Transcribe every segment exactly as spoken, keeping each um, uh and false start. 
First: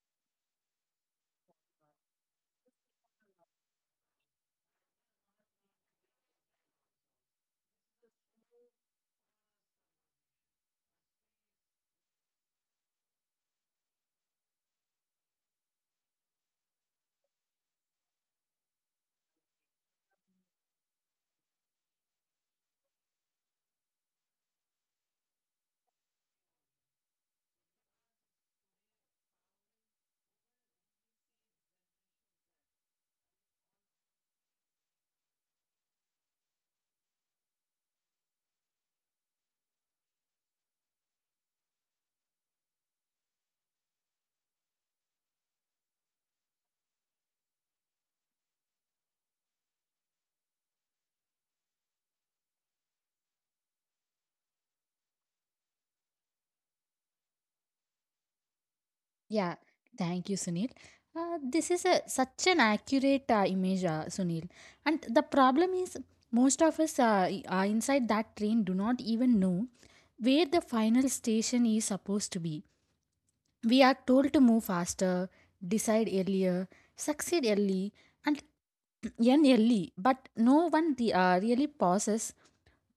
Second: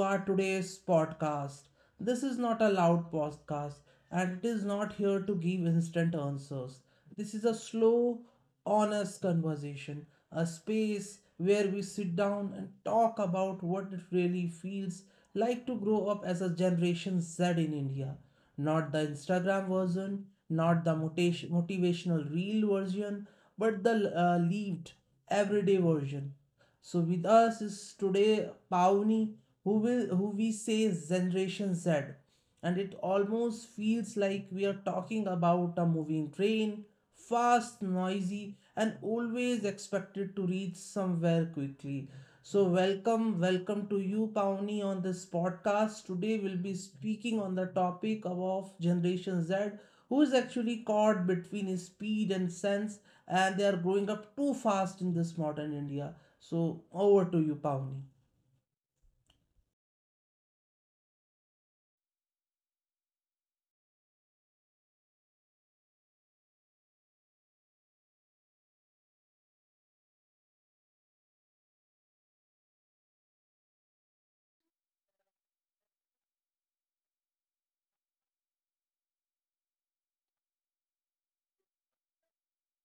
our today's podcast. This is not a loud podcast and it is not here to give instant answers. This is a slow, honest conversation, a space where we sit down and talk about what it really feels like to grow up as a Generation Z in India. Not the Instagram version, not the motivation, motivational reel version, but the uh, lived, everyday version. So with us is today Pauni, who will who we say is Generation Z, and it almost feels like we are talking about a moving train, fast, noisy, and always expected to reach somewhere quickly. So welcome, welcome to you, Pauni, on this podcast. Today we'll be speaking on the topic of Generation Z, who is actually caught between speed and sense, and they are growing up too fast in this modern India. So over to you, Pawnee. Yeah, thank you, Sunil. Uh, this is a, such an accurate uh, image, uh, Sunil. And the problem is, most of us uh, i- are inside that train do not even know where the final station is supposed to be. We are told to move faster, decide earlier, succeed early, and end early, but no one the, uh, really pauses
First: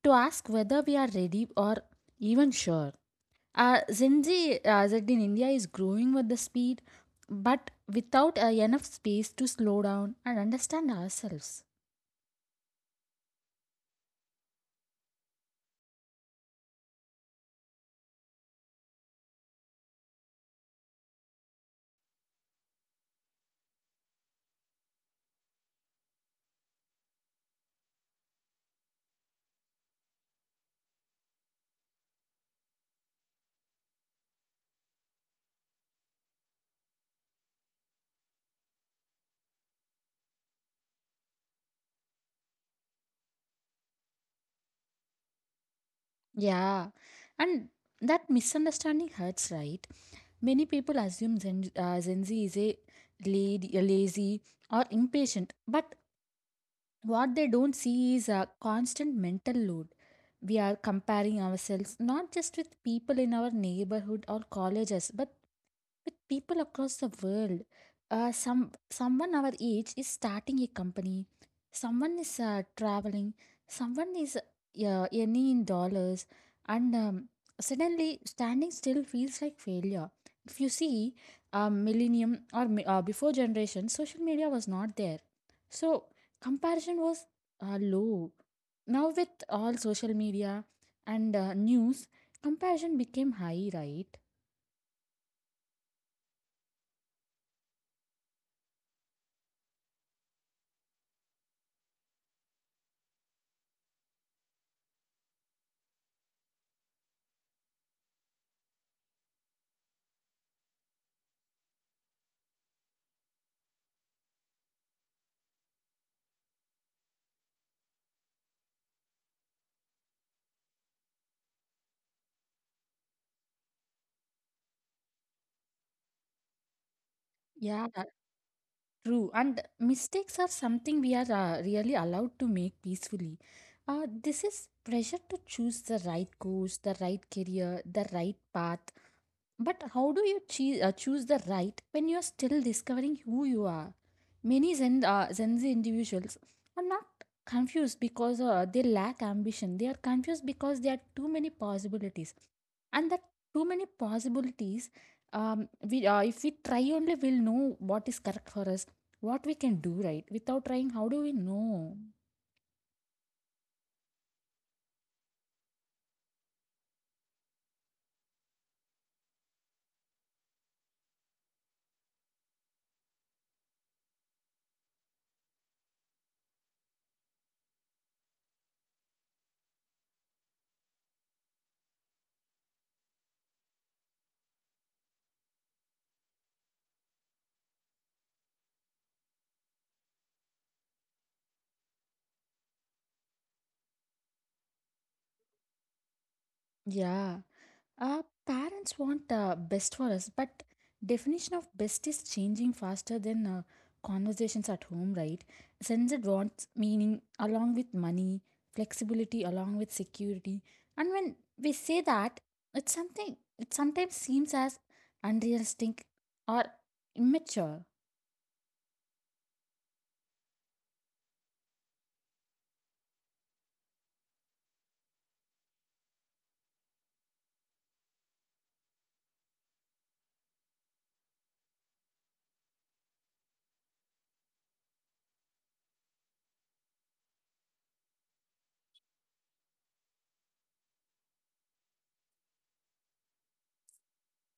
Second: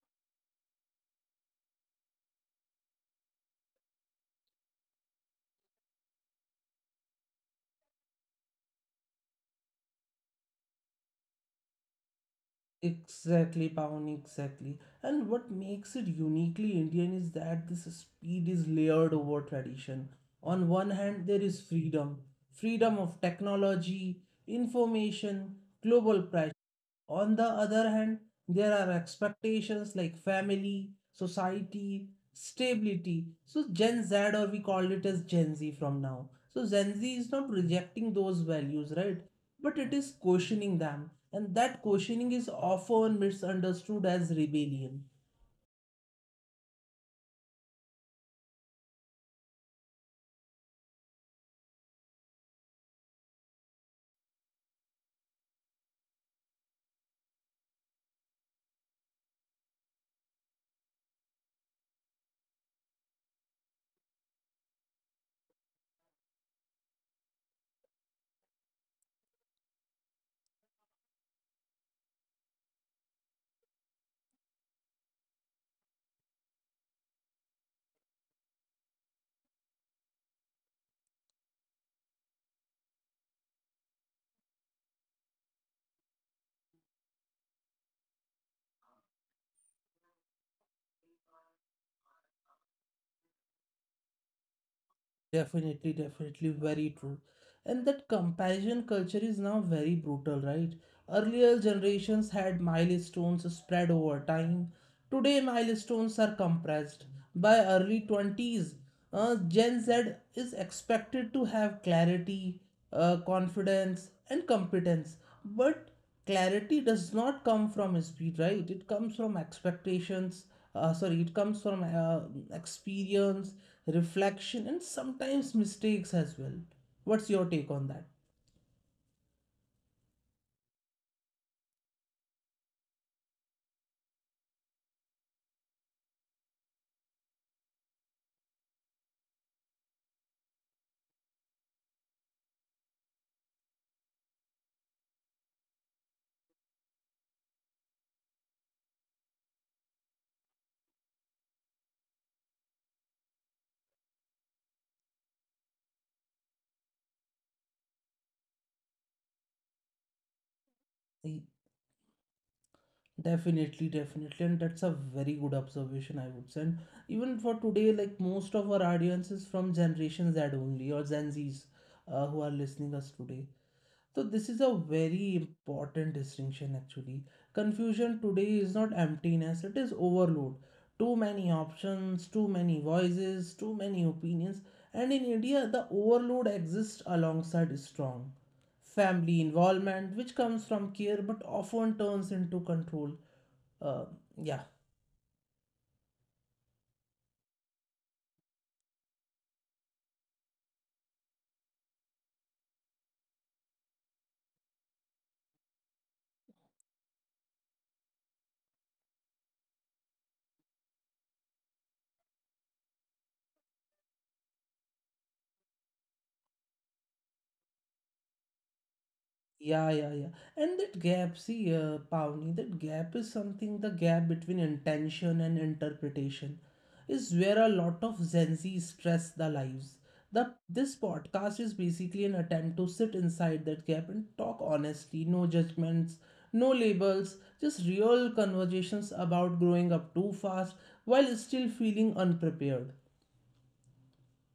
to ask whether we are ready or even sure. Uh, Gen Z, uh, Z in India is growing with the speed, but without uh, enough space to slow down and understand ourselves. Exactly, Pawnee, exactly. And what makes it uniquely Indian is that this speed is layered over tradition. On one hand, there is freedom freedom of technology, information, global. On the other hand, there are expectations like family, society, stability. So Gen Z, or we call it as Gen Z from now. So Gen Z is not rejecting those values, right? But it is questioning them. And that questioning is often misunderstood as rebellion. Yeah, and that misunderstanding hurts, right? Many people assume Gen, uh, Gen Z is a lad- lazy or impatient, but what they don't see is a constant mental load. We are comparing ourselves not just with people in our neighborhood or colleges, but with people across the world. Uh, some someone our age is starting a company, someone is uh, traveling, someone is uh, earning in dollars, and um, suddenly standing still feels like failure. If you see, uh, millennium or mi- uh, before generation, social media was not there, so comparison was uh, low. Now with all social media and uh, news, comparison became high, right? Definitely, definitely, very true. And that comparison culture is now very brutal, right? Earlier generations had milestones spread over time. Today, milestones are compressed. By early twenties, uh, Gen Z is expected to have clarity, uh, confidence, and competence. But clarity does not come from speed, right? It comes from expectations, uh, sorry, it comes from uh, experience, reflection, and sometimes mistakes as well. What's your take Yeah, on that? true, and mistakes are something we are uh, really allowed to make peacefully. Uh, this is pressure to choose the right course, the right career, the right path. But how do you chee- uh, choose the right when you're still discovering who you are? Many Zen, uh, Gen Z individuals are not confused because uh, they lack ambition. They are confused because there are too many possibilities. And that too many possibilities, um, we, uh, if we try only, we'll know what is correct for us, what we can do right. Without trying, how do we E- know? Definitely, definitely, and that's a very good observation, I would say. And even for today, like most of our audience is from Generation Z only, or Gen Z's, uh, who are listening us today. So this is a very important distinction actually. Confusion today is not emptiness, it is overload. Too many options, too many voices, too many opinions. And in India, the overload exists alongside strong family involvement, which comes from care but often turns into control. Uh, yeah, Yeah. Uh, parents want uh, best for us, but definition of best is changing faster than uh, conversations at home, right? Censored wants meaning along with money, flexibility along with security, and when we say that, it's something. It sometimes seems as unrealistic or immature. Yeah, yeah, yeah. And that gap, see, uh, Pavni, that gap is something, the gap between intention and interpretation is where a lot of Gen Z stress their lives. The, this podcast is basically an attempt to sit inside that gap and talk honestly, no judgments, no labels, just real conversations about growing up too fast while still feeling unprepared.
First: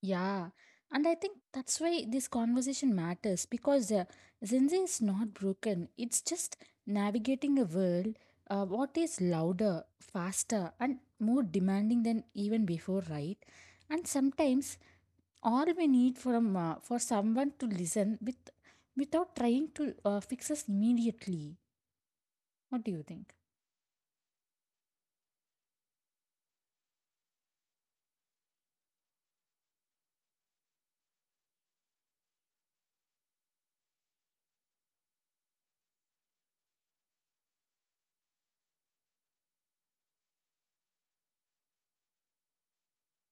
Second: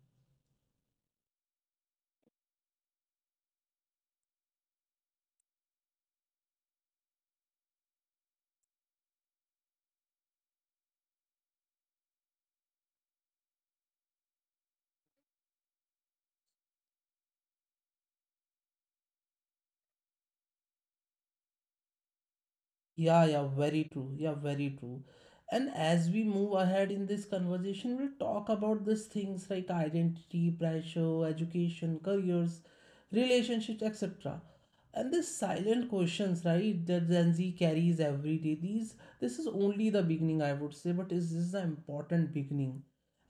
Yeah, and I think that's why this conversation matters because uh, Gen Z is not broken. It's just navigating a world uh, what is louder, faster, and more demanding than even before, right? And sometimes all we need from uh, for someone to listen with without trying to uh, fix us immediately. What do you Yeah, think? yeah, very true. Yeah, very true. And as we move ahead in this conversation, we'll talk about these things like identity, pressure, education, careers, relationships, et cetera. And these silent questions, right, that Gen Z carries every day. These This is only the beginning, I would say, but this is the important beginning.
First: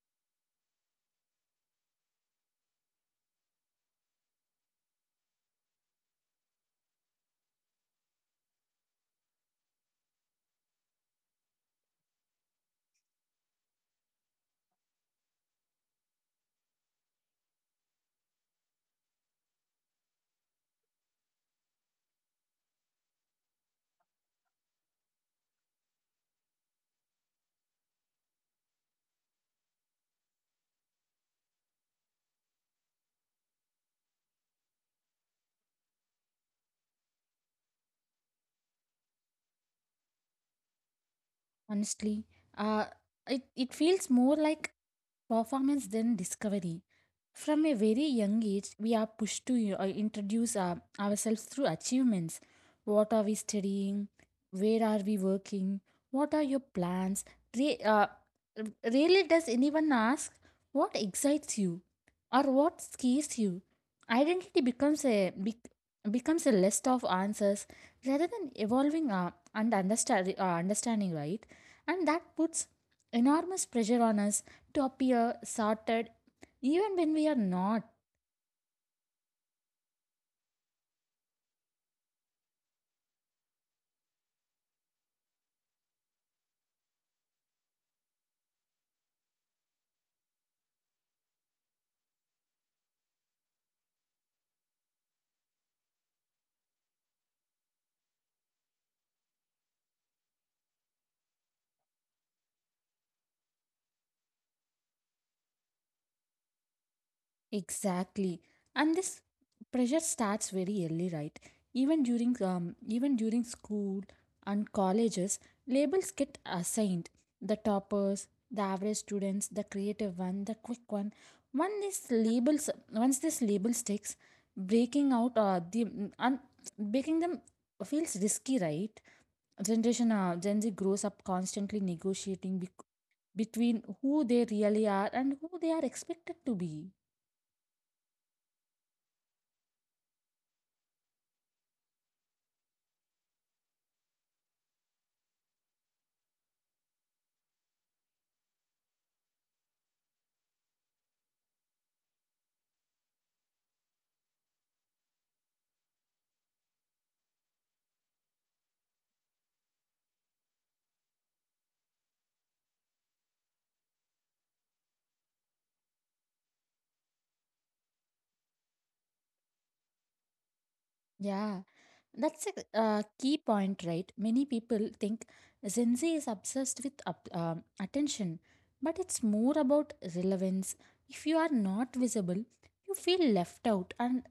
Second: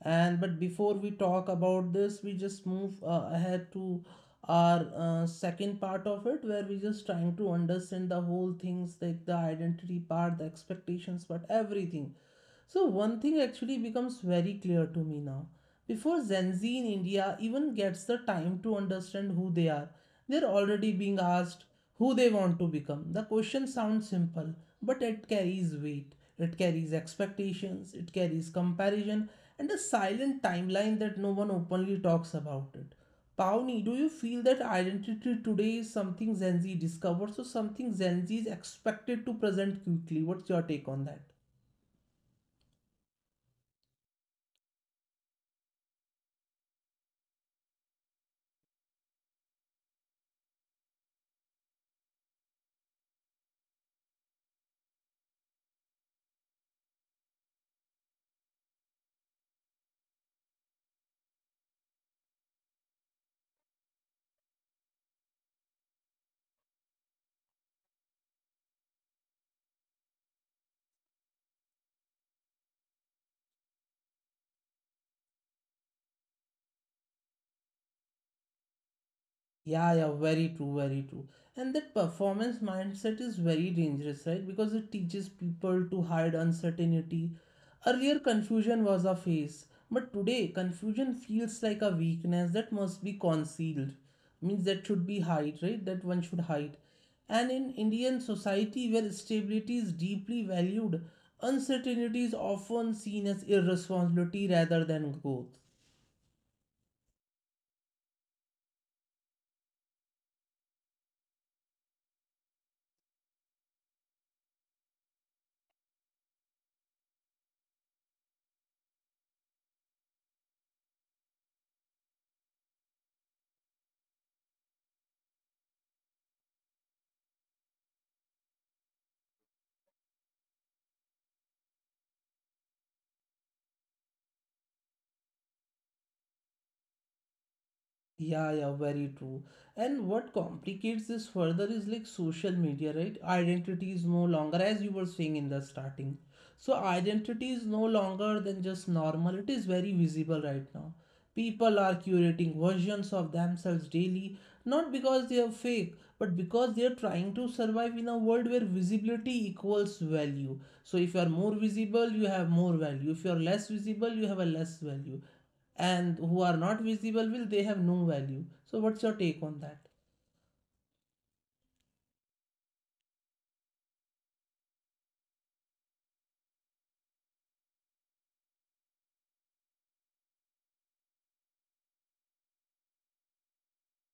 And but before we talk about this, we just move uh, ahead to our uh, second part of it, where we just trying to understand the whole things like the identity part, the expectations, but everything. So, one thing actually becomes very clear to me now. Before Gen Z in India even gets the time to understand who they are, they're already being asked who they want to become. The question sounds simple, but it carries weight, it carries expectations, it carries comparison, and a silent timeline that no one openly talks about it. Pawnee, do you feel that identity today is something Gen Z discovers or something Gen Z is expected to present quickly? What's your take on that? Honestly, uh, it it feels more like performance then discovery. From a very young age we are pushed to uh, introduce our, ourselves through achievements. What are we studying, where are we working, what are your plans? Re- uh, r- Rarely does anyone ask what excites you or what scares you. Identity becomes a bec- becomes a list of answers rather than evolving uh, and understand, uh, understanding, right? And that puts enormous pressure on us to appear sorted even when we are not. Yeah, yeah, very true, very true. And that performance mindset is very dangerous, right? Because it teaches people to hide uncertainty. Earlier, confusion was a face, but today, confusion feels like a weakness that must be concealed. Means that should be hide, right? That one should hide. And in Indian society, where stability is deeply valued, uncertainty is often seen as irresponsibility rather than growth. Exactly, and this pressure starts very early, right? Even during um, even during school and colleges, labels get assigned: the toppers, the average students, the creative one, the quick one. Once these labels once this label sticks, breaking out uh, the and breaking them feels risky, right? Generation uh, gen z grows up constantly negotiating between who they really are and who they are expected to be. Yeah, yeah, very true. And what complicates this further is like social media, right? Identity is no longer, as you were saying in the starting. So, identity is no longer than just normal, it is very visible right now. People are curating versions of themselves daily, not because they are fake, but because they are trying to survive in a world where visibility equals value. So, if you are more visible, you have more value. If you are less visible, you have a less value, and who are not visible, will they have no value? So what's your take on that? Yeah, that's a uh, key point, right? Many people think Gen Z is obsessed with up, um, attention, but it's more about relevance. If you are not visible, you feel left out, and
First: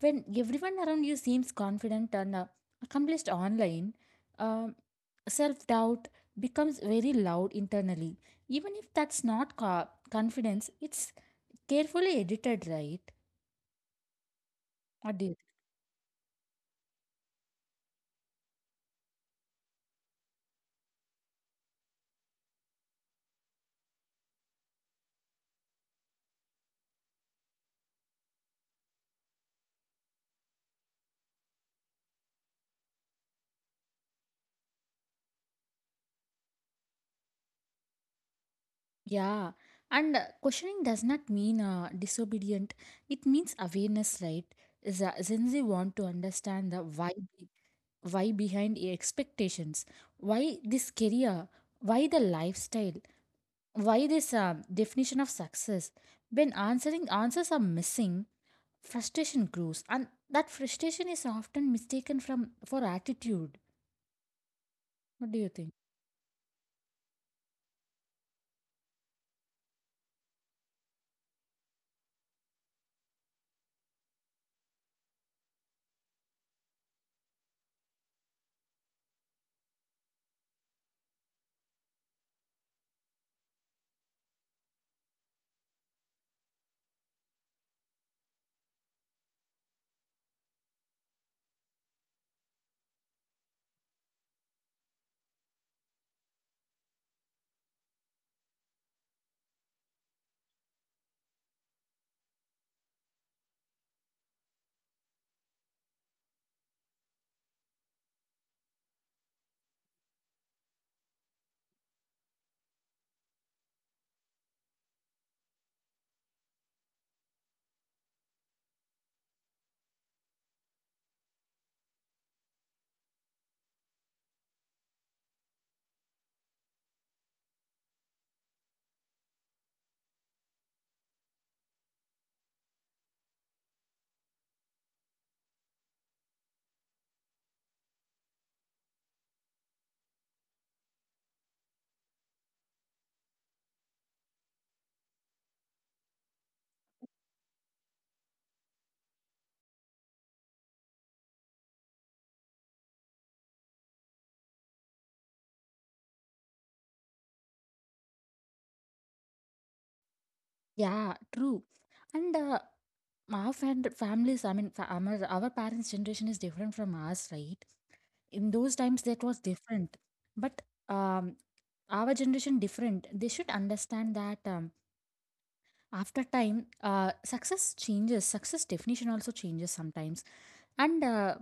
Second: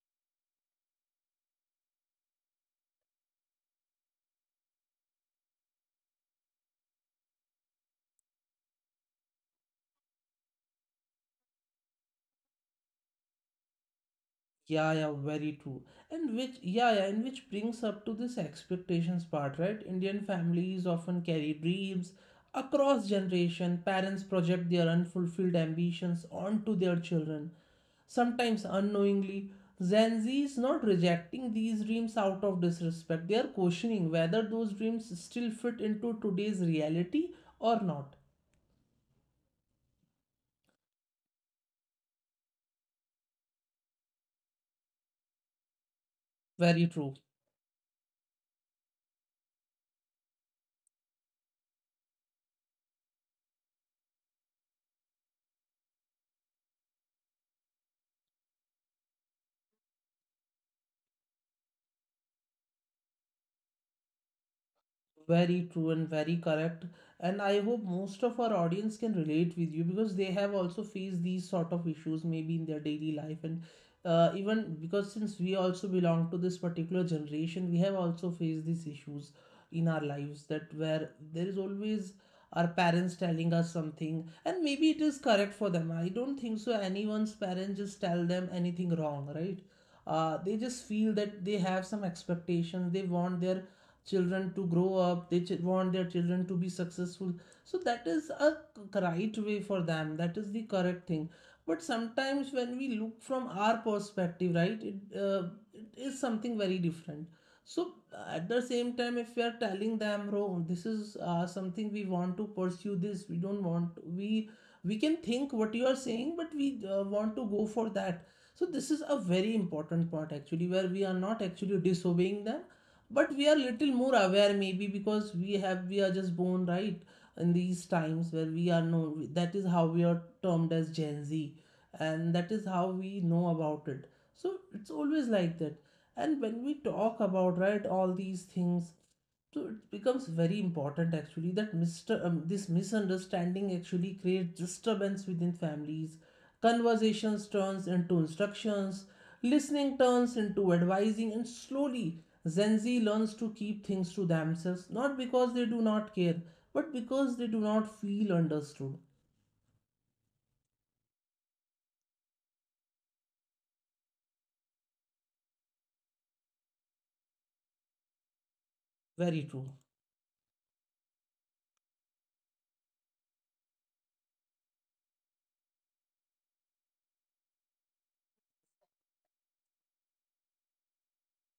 when everyone around you seems confident and uh, accomplished online, um, self doubt becomes very loud internally. Even if that's not co- confidence, it's carefully edited, right? Yeah, yeah, Or did. very true. And which, yeah, yeah, and which brings up to this expectations part, right? Indian families often carry dreams across generation. Parents project their unfulfilled ambitions onto their children, sometimes unknowingly. Gen Z is not rejecting these dreams out of disrespect. They are questioning whether those dreams still fit into today's reality or not. Yeah. And uh, questioning does not mean uh, disobedient. It means awareness, right? Is uh, Gen Z want to understand Very the true. why, be- why behind the expectations, why this career, why the lifestyle, why this um definition of success. When answering answers are missing, frustration grows, and that frustration is often mistaken from for attitude. What do Very you true think? and very correct. And I hope most of our audience can relate with you because they have also faced these sort of issues maybe in their daily life. And uh, even because since we also belong to this particular generation, we have also faced these issues in our lives, that where there is always our parents telling us something, and maybe it is correct for them. I don't think so. Anyone's parents just tell them anything wrong, right? Uh, they just feel that they have some expectations. They want their children to grow up, they ch- want their children to be successful, so that is a c- right way for them, that is the correct thing. But sometimes when we look from our perspective, right, it, uh, it is something very different. So uh, at the same time, if we are telling them, oh, this is uh, something we want to pursue, this we don't want, we we can think what you are saying, but we uh, want to go for that. So this is a very important part actually, where we are not actually disobeying them, but we are little more aware, maybe because we have we are just born, right, in these times where we are known, that is how we are termed as Gen Z, and that is how we know about it. So it's always like that. And when we talk about, right, all these things, so it becomes very important actually that mister Um, this misunderstanding actually creates disturbance within families. Conversations turns into instructions, listening turns into advising, and slowly Gen Z learns to keep things to themselves, not because they do not care, but because they do not feel understood. Yeah, true. And uh, our fam families, I mean, fa- our, our parents generation is different from ours, right? In those times that Very was true. different, but um, our generation different. They should understand that, um, after time, uh, success changes, success definition also changes sometimes. And uh,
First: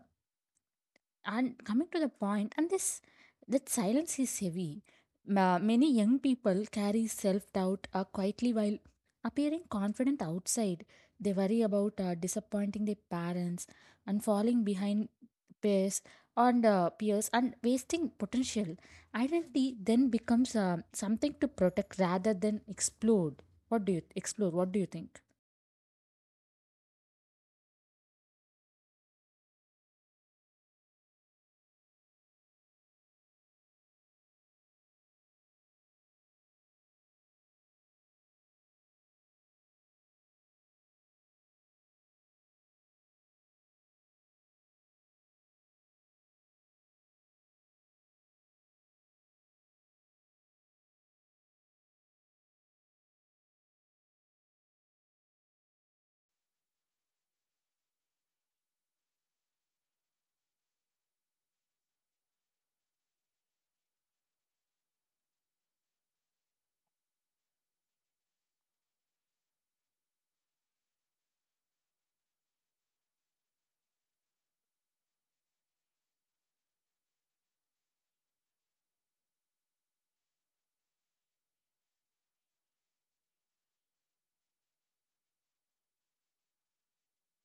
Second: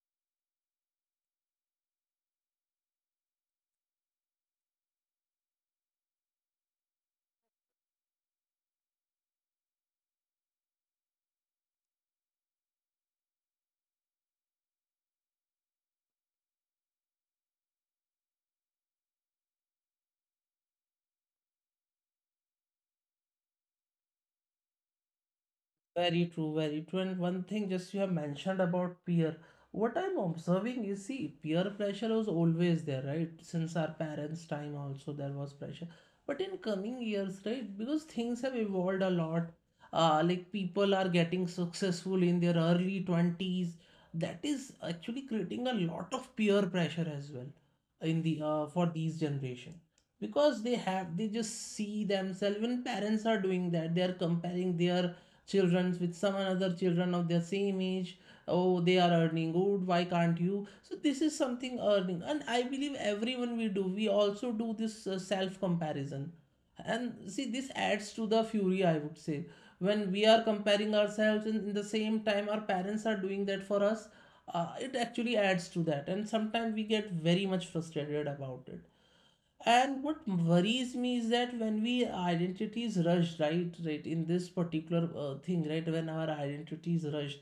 and coming to the point, and this that silence is heavy. Ma- many young people carry self doubt uh, quietly while appearing confident outside. They worry about uh, disappointing their parents and falling behind peers and uh, peers and wasting potential. Identity then becomes uh, something to protect rather than explode. What do you explore? What do you think? Very true, very true. And one thing just you have mentioned about peer, what I'm observing is, see, peer pressure was always there, right? Since our parents' time also there was pressure. But in coming years, right, because things have evolved a lot. Uh, like people are getting successful in their early twenties. That is actually creating a lot of peer pressure as well in the uh, for these generation, because they have they just see themselves. When parents are doing that, they are comparing their children with some another children of their same age. Oh, they are earning good, why can't you? So this is something earning. And I believe everyone, we do we also do this uh, self comparison. And see, this adds to the fury, I would say, when we are comparing ourselves and in the same time our parents are doing that for us. Uh, it actually adds to that, and sometimes we get very much frustrated about it. And what worries me is that when we identity is rushed, right, right, in this particular uh, thing, right, when our identity is rushed,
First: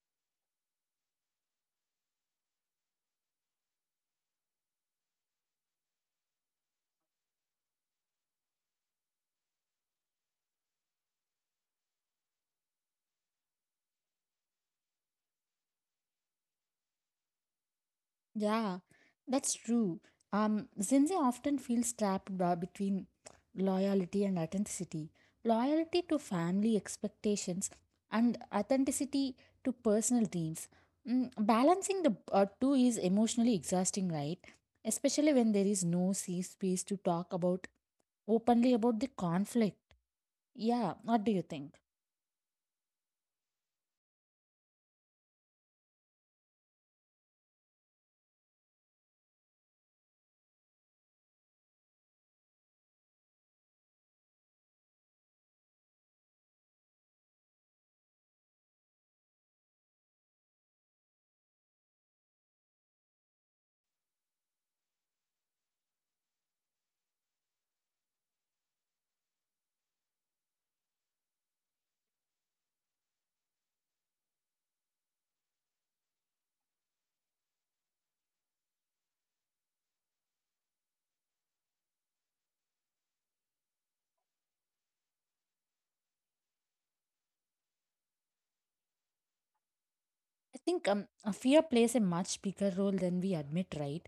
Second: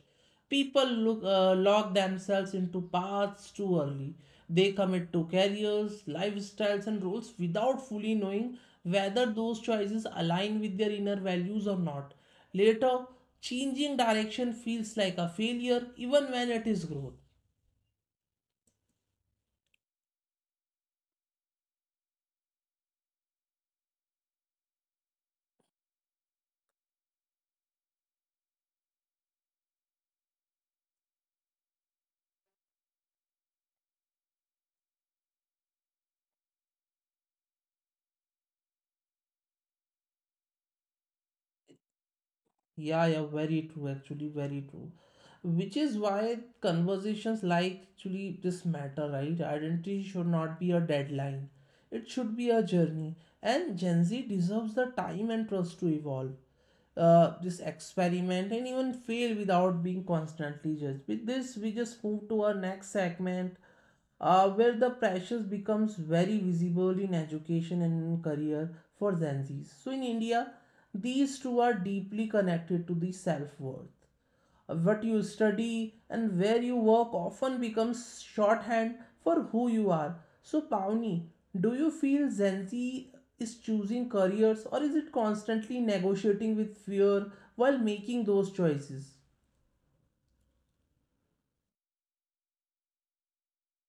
people look uh, lock themselves into paths too early. They commit to careers, lifestyles, and roles without fully knowing whether those choices align with their inner values or not. Later, changing direction feels like a failure, even when it is growth. Yeah, that's true. Um, Gen Z often feels trapped by- between loyalty and authenticity. Loyalty to family expectations and authenticity to personal dreams. Mm, balancing the uh, two is emotionally exhausting, right? Especially when there is no safe space to talk about openly about the conflict. Yeah, what do you think? Yeah, yeah, very true, actually, very true. Which is why conversations like actually this matter, right? Identity should not be a deadline. It should be a journey. And Gen Z deserves the time and trust to evolve, uh, this experiment, and even fail without being constantly judged. With this, we just move to our next segment, uh, where the pressures becomes very visible in education and in career for Gen Zs. So in India, these two are deeply connected to the self-worth. Uh, What you study and where you work often becomes shorthand for who you are. So Pawni, do you feel Gen Zenzi is choosing careers, or is it constantly negotiating with fear while making those choices? I think um, uh, fear plays a much bigger role than we admit, right?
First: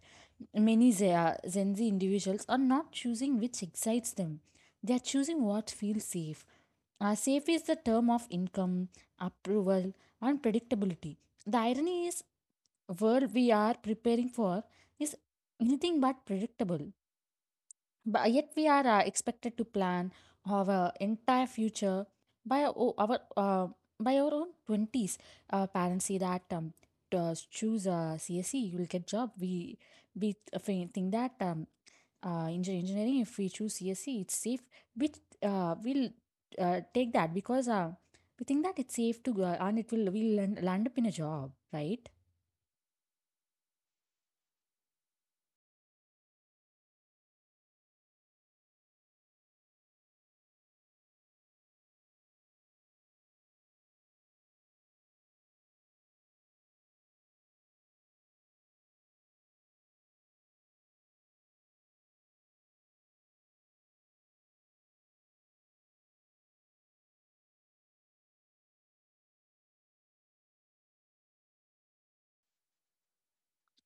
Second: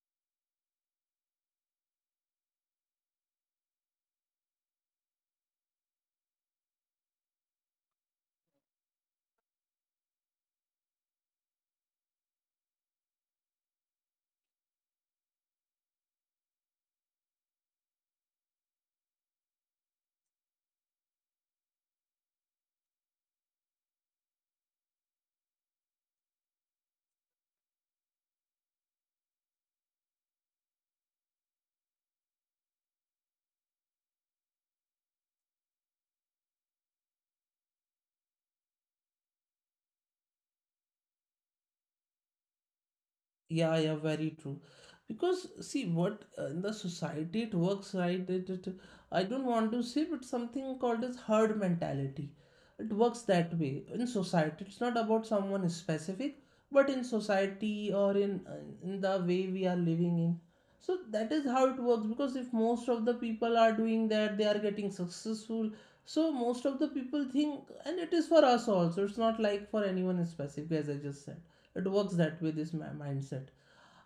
Many Ze- uh, Gen Z individuals are not choosing which excites them. They are choosing what feels safe. Uh, safe is the term of income, approval, and predictability. The irony is, world we are preparing for is anything but predictable. But uh, yet we are uh, expected to plan our entire future by our, o- our uh, by our own twenties. Uh, parents say that um, to, uh, choose a C S E, you will get job. We we th- think that um, uh, engin- engineering, if we choose C S E, it's safe. We uh, will uh, take that because uh, we think that it's safe to go and it will we'll land, land up in a job, right? Yeah, yeah, very true. Because see, what uh, in the society it works, right. It, it, I don't want to say, but something called as herd mentality. It works that way in society. It's not about someone specific, but in society or in uh, in the way we are living in. So that is how it works. Because if most of the people are doing that, they are getting successful. So most of the people think, and it is for us also. It's not like for anyone specific, as I just said it works that way this mi- mindset.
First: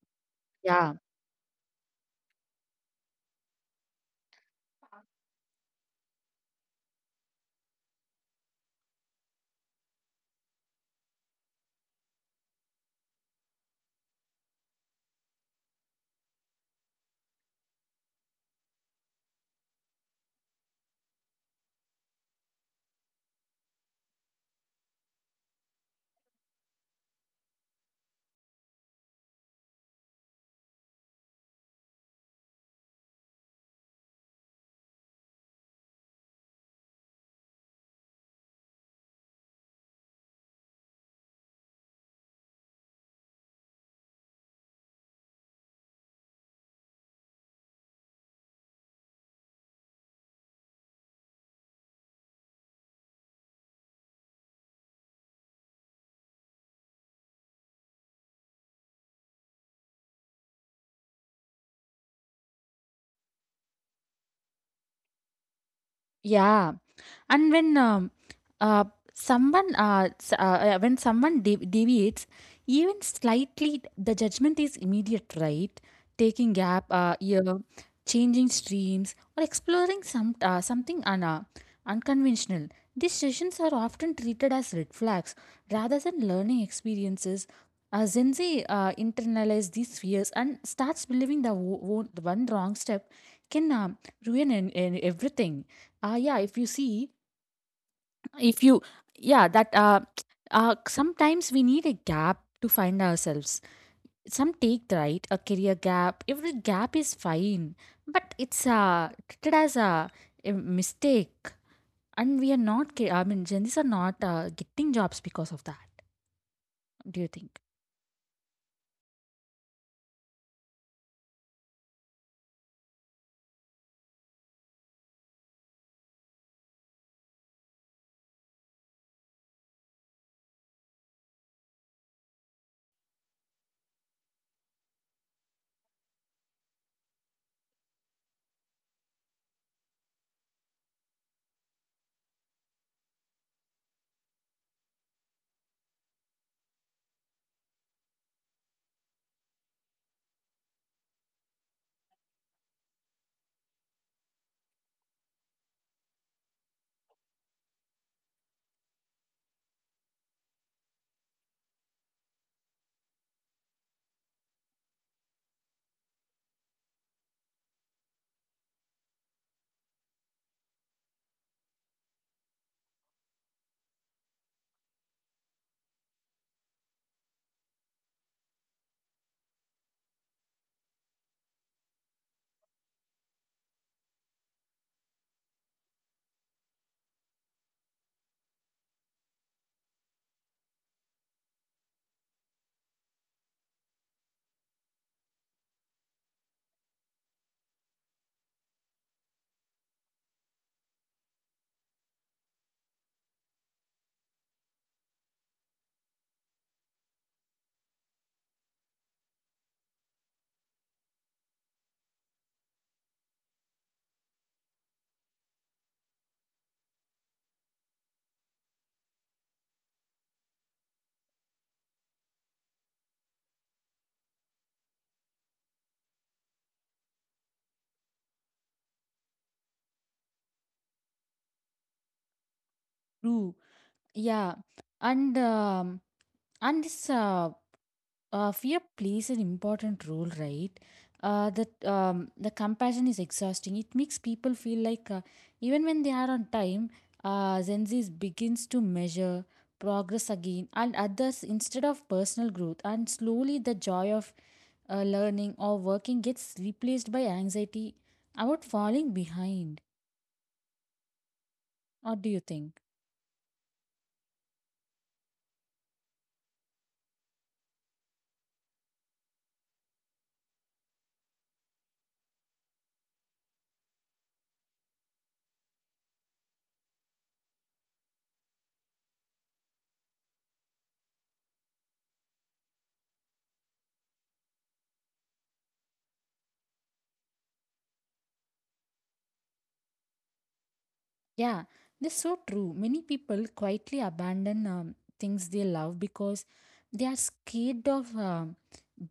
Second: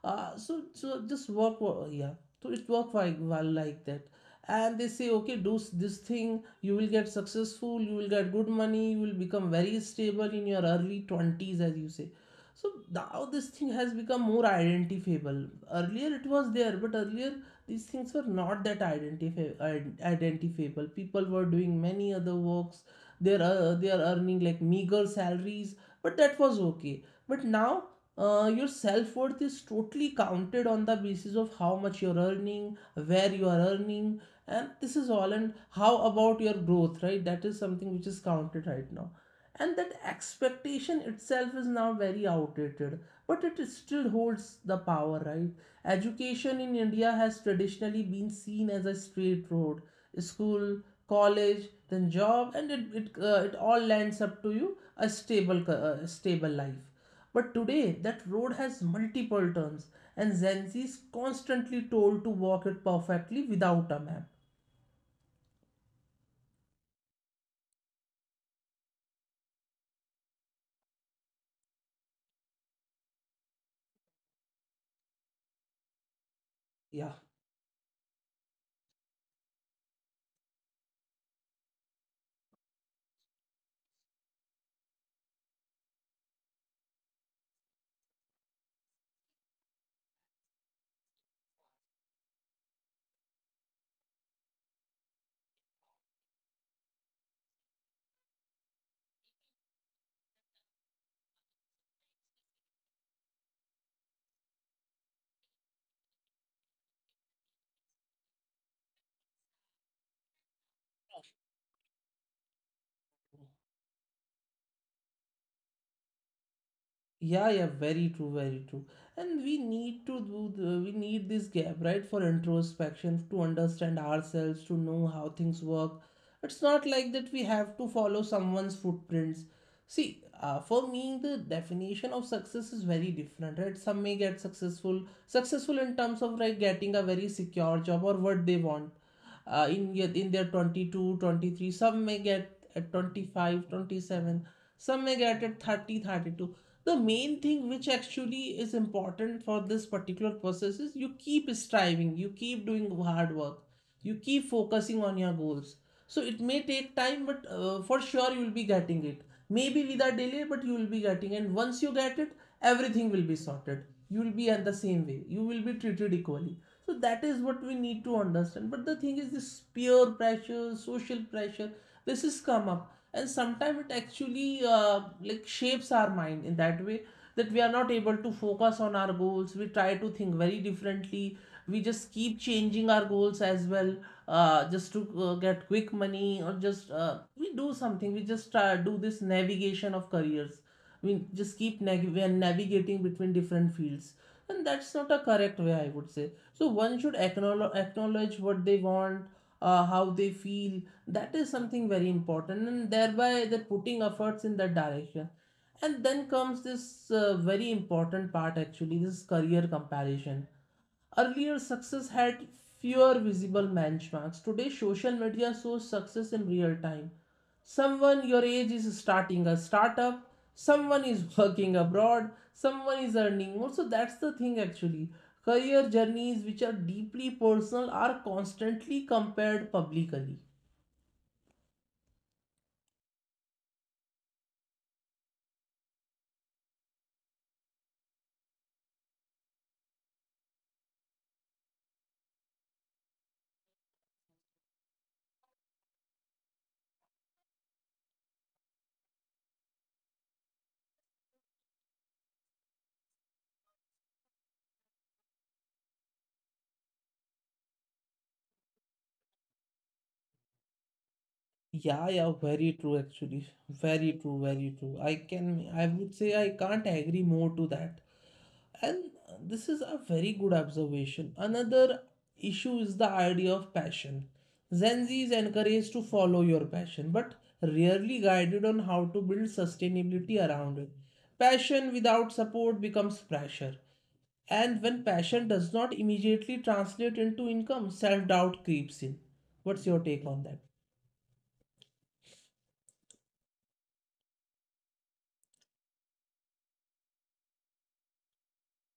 uh, so Yeah, so just work wo- Yeah. So it work like, well like that. And they say okay, do s- this thing, you will get successful, you will get good money, you will become very stable in your early twenties, as you say. So now this thing has become more identifiable. Earlier it was there, but earlier these things were not that identifi- id- identifiable. People were doing many other works. They are uh, they are earning like meager salaries, but that was okay. But now, uh, your self worth is totally counted on the basis of how much you're earning, where you are earning, and this is all. And how about your growth, right? That is something which is counted right now. And that expectation itself is now very outdated, but it still holds the power, right? Education in India has traditionally been seen as a straight road, school, college, then job, and it, it, uh, it all lands up to you a stable, uh, stable life. But today, that road has multiple turns, and Gen Z is constantly told to walk it perfectly without a map. yeah. And when um, uh, someone uh, s- uh, uh, when someone de- deviates even slightly, the judgment is immediate, right? Taking gap uh, Yeah. year, changing streams, or exploring some uh, something un- uh, unconventional, these sessions are often treated as red flags rather than learning experiences. Uh, Gen Z uh, internalize these fears and starts believing that wo- wo- one wrong step can um ruin an, an everything. Uh, yeah, if you see, if you Yeah, that uh, uh sometimes we need a gap to find ourselves. Some take the right a career gap, every gap is fine, but it's uh treated as a, a mistake, and we are not ca- I mean Gen Zs are not uh, getting jobs because of that. Do you think? Yeah, yeah, very true, very true. And we need to do the, we need this gap, right, for introspection, to understand ourselves, to know how things work. It's not like that we have to follow someone's footprints. See, uh, for me, the definition of success is very different, right? Some may get successful, successful in terms of like getting a very secure job or what they want. Uh, in yet in their twenty two, twenty three, some may get at twenty five, twenty seven, some may get at thirty, thirty two. The main thing which actually is important for this particular process is, you keep striving, you keep doing hard work, you keep focusing on your goals. So it may take time, but uh, for sure you will be getting it. Maybe with a delay, but you will be getting. And once you get it, everything will be sorted. You will be, in the same way, you will be treated equally. So that is what we need to understand. But the thing is, this peer pressure, social pressure, this has come up. And sometimes it actually uh, like shapes our mind in that way, that we are not able to focus on our goals. We try to think very differently. We just keep changing our goals as well, uh, just to uh, get quick money, or just uh, we do something, we just uh, do this navigation of careers. We just keep nav- we are navigating between different fields. And that's not a correct way, I would say. So one should acknowledge, acknowledge what they want, uh, how they feel. That is something very important, and thereby they're putting efforts in that direction. And then comes this uh, very important part, actually. This is career comparison. Earlier success had fewer visible benchmarks. Today social media shows success in real time. Someone your age is starting a startup, someone is working abroad, someone is earning more. So that's the thing, actually. Career journeys which are deeply personal are constantly compared publicly. True. Yeah, and um and this uh, uh, fear plays an important role, right? Uh, that um, the compassion is exhausting. It makes people feel like uh, even when they are on time, uh, Gen Z begins to measure progress again and others instead of personal growth. And slowly, the joy of uh, learning or working gets replaced by anxiety about falling behind. What do you Yeah, yeah, think? very true, actually. Very true, very true. I can, I would say I can't agree more to that. And this is a very good observation. Another issue is the idea of passion. Gen Z is encouraged to follow your passion, but rarely guided on how to build sustainability around it. Passion without support becomes pressure. And when passion does not immediately translate into income, self doubt creeps in. What's your take on that? Yeah, that's so true. Many people quietly abandon um, things they love because they are scared of um,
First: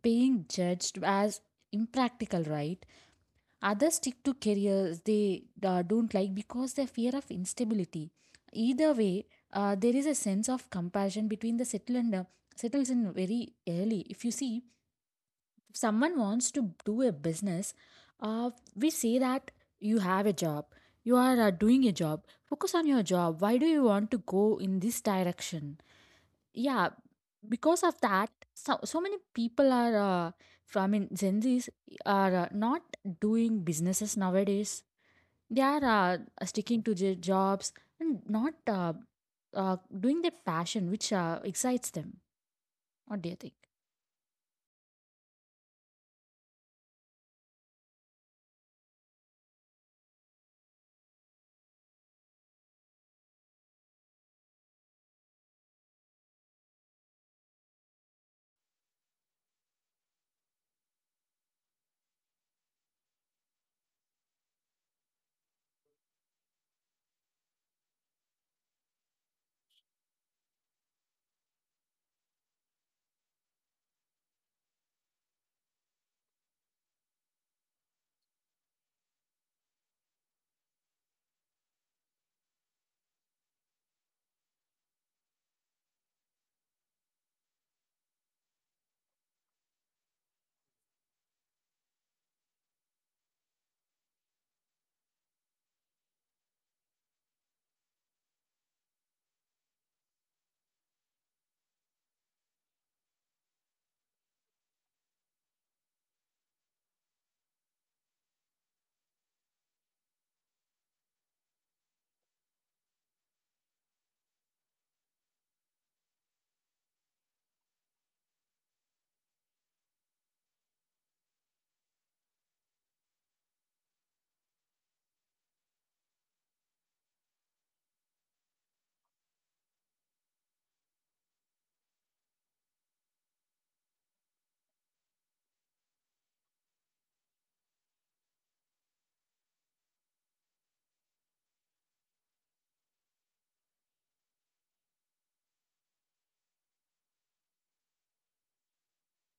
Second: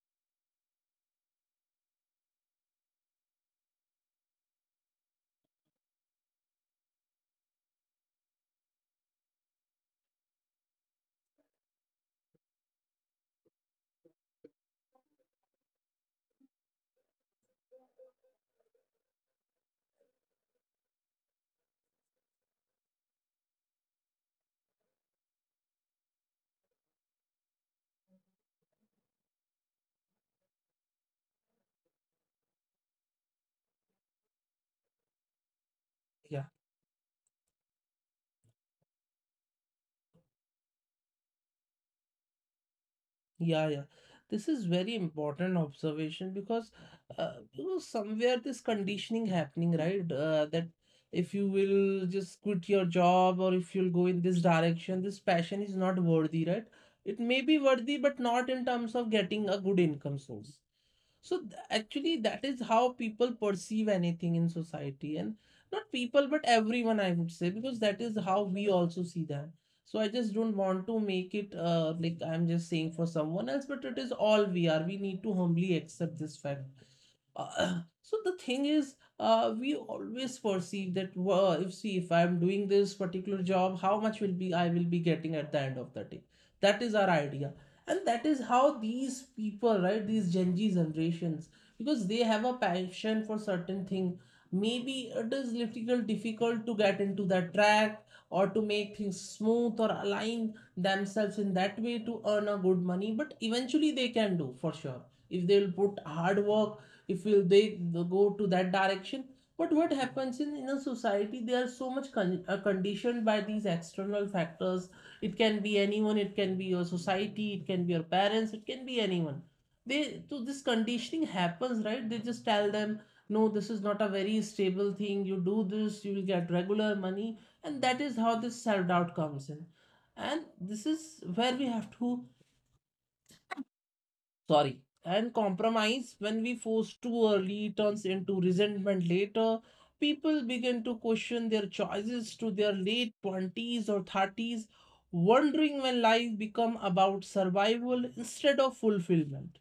being judged as impractical, right? Others stick to careers they uh, don't like because they fear of instability. Either way, uh, there is a sense of compassion between the settled and uh, settles in very early. If you see, if someone wants to do a business, uh, we say that you have a job, you are uh, doing a job, focus on your job. Why do you want to go in this direction? Yeah, because of that, so, so many people are, uh, from, I mean, Gen Zs are uh, not doing businesses nowadays. They are uh, Yeah. sticking to their jobs and not uh, uh, doing their passion, which uh, excites them. What do you think? Yeah, yeah. This is very important observation because uh, you know somewhere this conditioning happening, right? Uh, that if you will just quit your job, or if you'll go in this direction, this passion is not worthy, right? It may be worthy, but not in terms of getting a good income source. So th- actually, that is how people perceive anything in society, and not people, but everyone, I would say, because that is how we also see them. So I just don't want to make it uh, like I'm just saying for someone else, but it is all we are. We need to humbly accept this fact. Uh, so the thing is, uh, we always perceive that wow, if, see, if I'm doing this particular job, how much will be I will be getting at the end of the day. That is our idea. And that is how these people, right, these Gen Z generations, because they have a passion for certain thing. Maybe it is little difficult to get into that track, or to make things smooth, or align themselves in that way to earn a good money, but eventually they can do for sure, if they will put hard work, if will they go to that direction. But what happens in in a society, they are so much con- uh, conditioned by these external factors. It can be anyone, it can be your society, it can be your parents, it can be anyone. They, so this conditioning happens, right, they just tell them, no, this is not a very stable thing, you do this, you will get regular money. And that is how this self doubt comes in. And this is where we have to, sorry, and compromise. When we force too early, it turns into resentment later. People begin to question their choices to their late twenties or thirties, wondering when life become about survival instead of fulfillment.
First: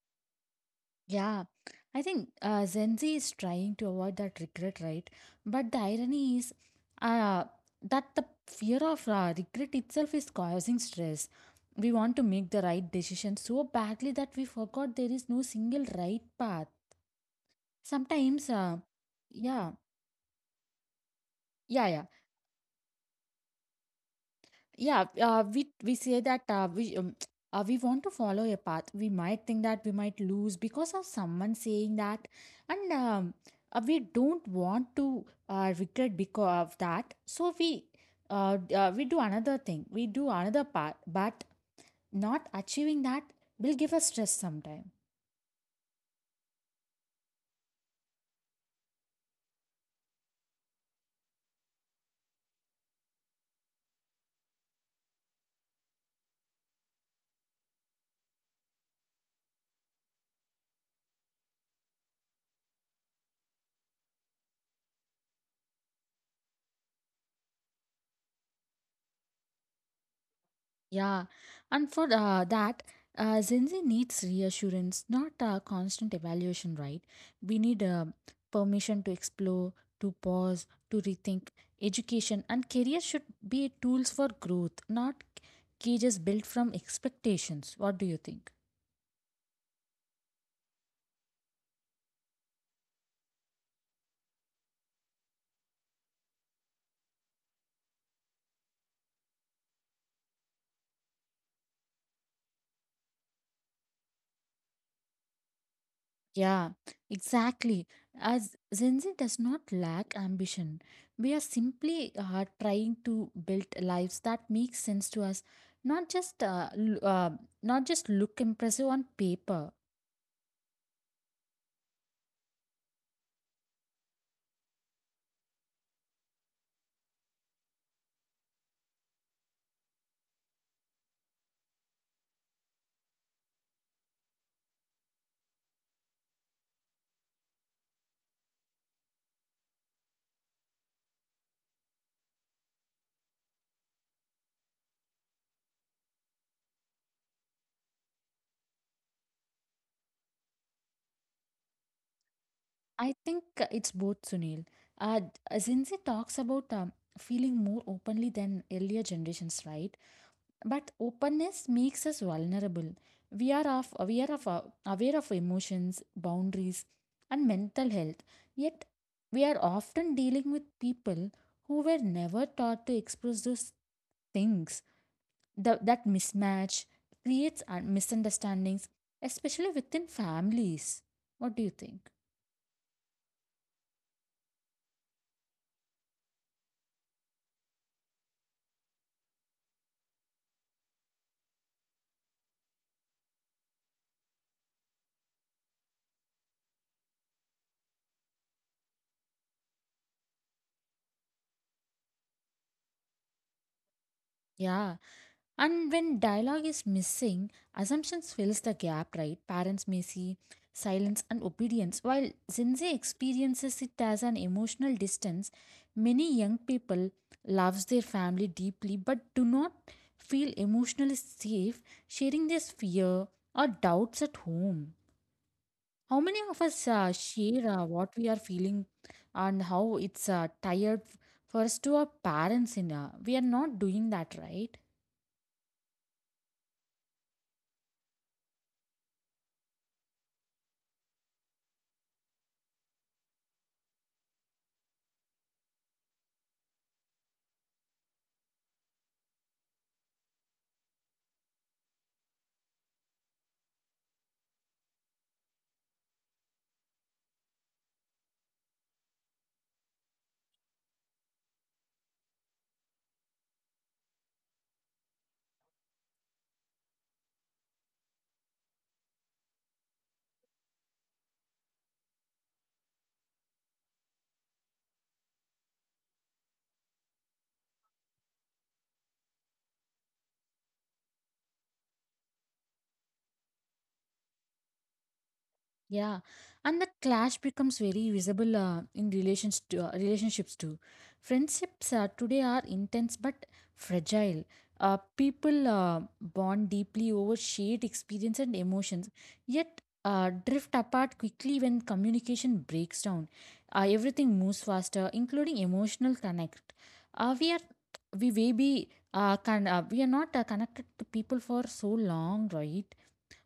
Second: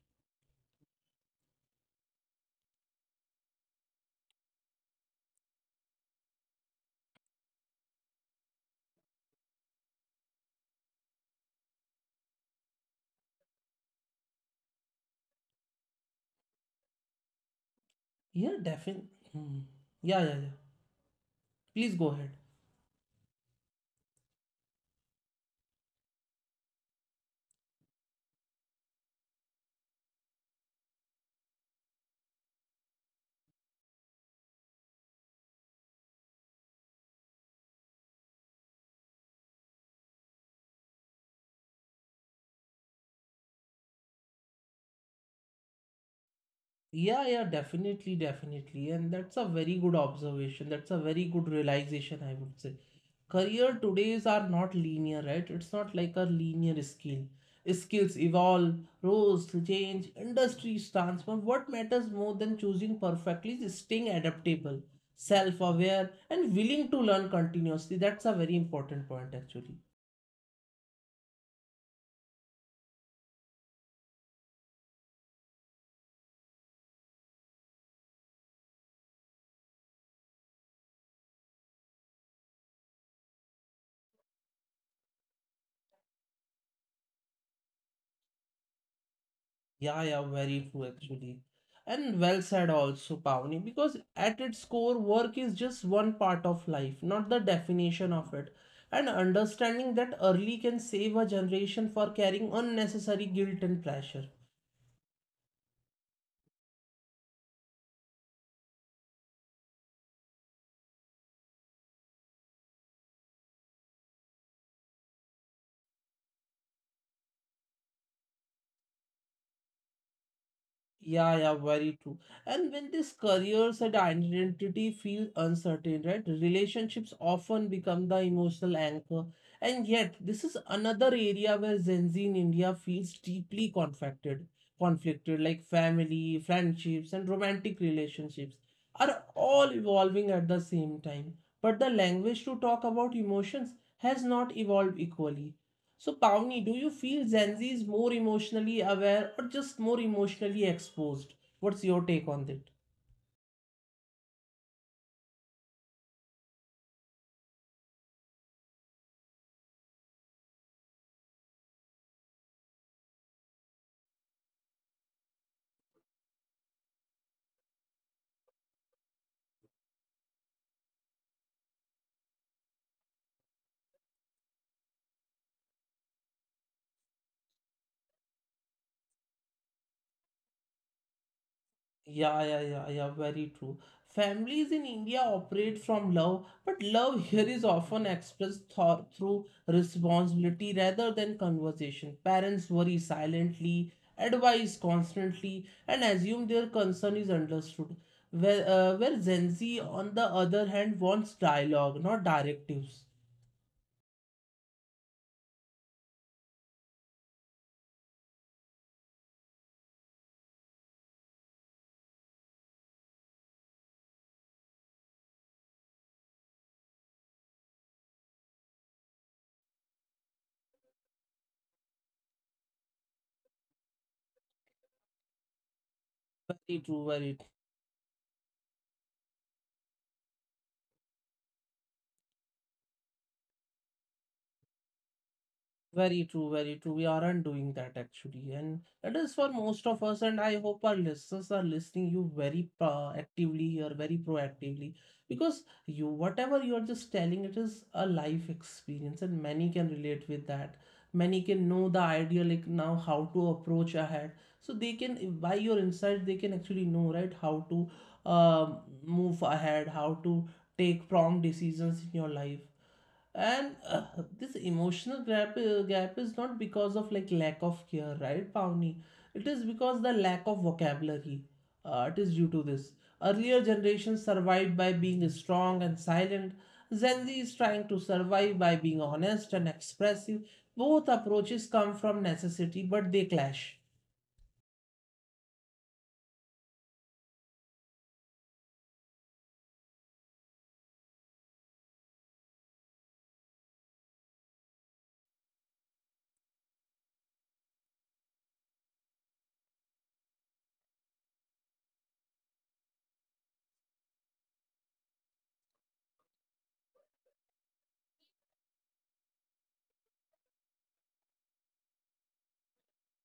Yeah, I think uh, Gen Z is trying to avoid that regret, right? But the irony is uh, that the fear of uh, regret itself is causing stress. We want to make the right decision so badly that we forgot there is no single right path. Sometimes, Yeah, uh, definitely. Hmm. yeah, Yeah, yeah, yeah. yeah, Please yeah. go ahead. yeah uh, we we say that uh, we um, uh, we want to follow a path. We might think that we might lose because of someone saying that. And um, uh, we don't want to uh, regret because of that, so we uh, d- uh, we do another thing, we do another part, but not achieving that will give us stress sometimes. Yeah, yeah, definitely, definitely. And that's a very good observation. That's a very good realization, I would say. Career todays are not linear, right? It's not like a linear scale. Skills evolve, roles change, industries transform. What matters more than choosing perfectly is staying adaptable, self-aware, and willing to learn continuously. That's a very important point, actually. Yeah, and for uh, that, uh, Gen Z needs reassurance, not uh, constant evaluation, right? We need uh, permission to explore, to pause, to rethink. Education and career should be tools for growth, not cages built from expectations. What do you think? Yeah, yeah, very true, actually. And well said also, Pavni, because at its core, work is just one part of life, not the definition of it. And understanding that early can save a generation for carrying unnecessary guilt and pressure. Yeah, exactly. As Gen Z does not lack ambition, we are simply uh, trying to build lives that make sense to us, not just uh, l- uh, not just look impressive on paper. Yeah, yeah, very true. And when these careers and identity feel uncertain, right? Relationships often become the emotional anchor. And yet, this is another area where Gen Z in India feels deeply conflicted, conflicted, like family, friendships, and romantic relationships are all evolving at the same time. But the language to talk about emotions has not evolved equally. So, Pavni, do you feel Gen Z is more emotionally aware, or just more emotionally exposed? What's your take on that? I think uh, it's both, Sunil. Uh, Gen Z talks about um, feeling more openly than earlier generations, right? But openness makes us vulnerable. We are of, we are of, aware of emotions, boundaries, and mental health. Yet, we are often dealing with people who were never taught to express those things. The, that mismatch creates un- misunderstandings, especially within families. What do you think? Yeah, yeah, yeah, yeah, very true. Families in India operate from love, but love here is often expressed thro- through responsibility rather than conversation. Parents worry silently, advise constantly, and assume their concern is understood. Where, uh, where Gen Z, on the other hand, wants dialogue, not directives. Yeah. And when dialogue is missing, assumptions fills the gap, right? Parents may see silence and obedience, while Gen Z experiences it as an emotional distance. Many young people loves their family deeply but do not feel emotionally safe sharing their fear or doubts at home. How many of us Very uh, true, very share true. uh, what we are feeling and how it's uh, tired for us to our parents in uh, we are not doing that, right? Very true, very true. We aren't doing that actually, and it is for most of us. And I hope our listeners are listening you very pro- actively, or very proactively, because you, whatever you're just telling, it is a life experience, and many can relate with that. Many can know the idea, like, now how to approach ahead, so they can, by your insight, they can actually know, right, how to um, move ahead, how to take prompt decisions in your life. And uh, this emotional gap uh, gap is not because of like lack of care, right, Pavni. It is because the lack of vocabulary. Uh, it is due to this. Earlier generations survived by being strong and silent. Gen Z is trying to survive by being honest and expressive. Both approaches come from necessity, but they clash. Yeah, and that clash becomes very visible uh, in relations to, uh, relationships too. Friendships uh, today are intense but fragile. Uh, people uh, bond deeply over shared experience and emotions, yet uh, drift apart quickly when communication breaks down. Uh, everything moves faster, including emotional connect. Uh, we are we maybe uh, can uh, We are not uh, connected to people for so long, right?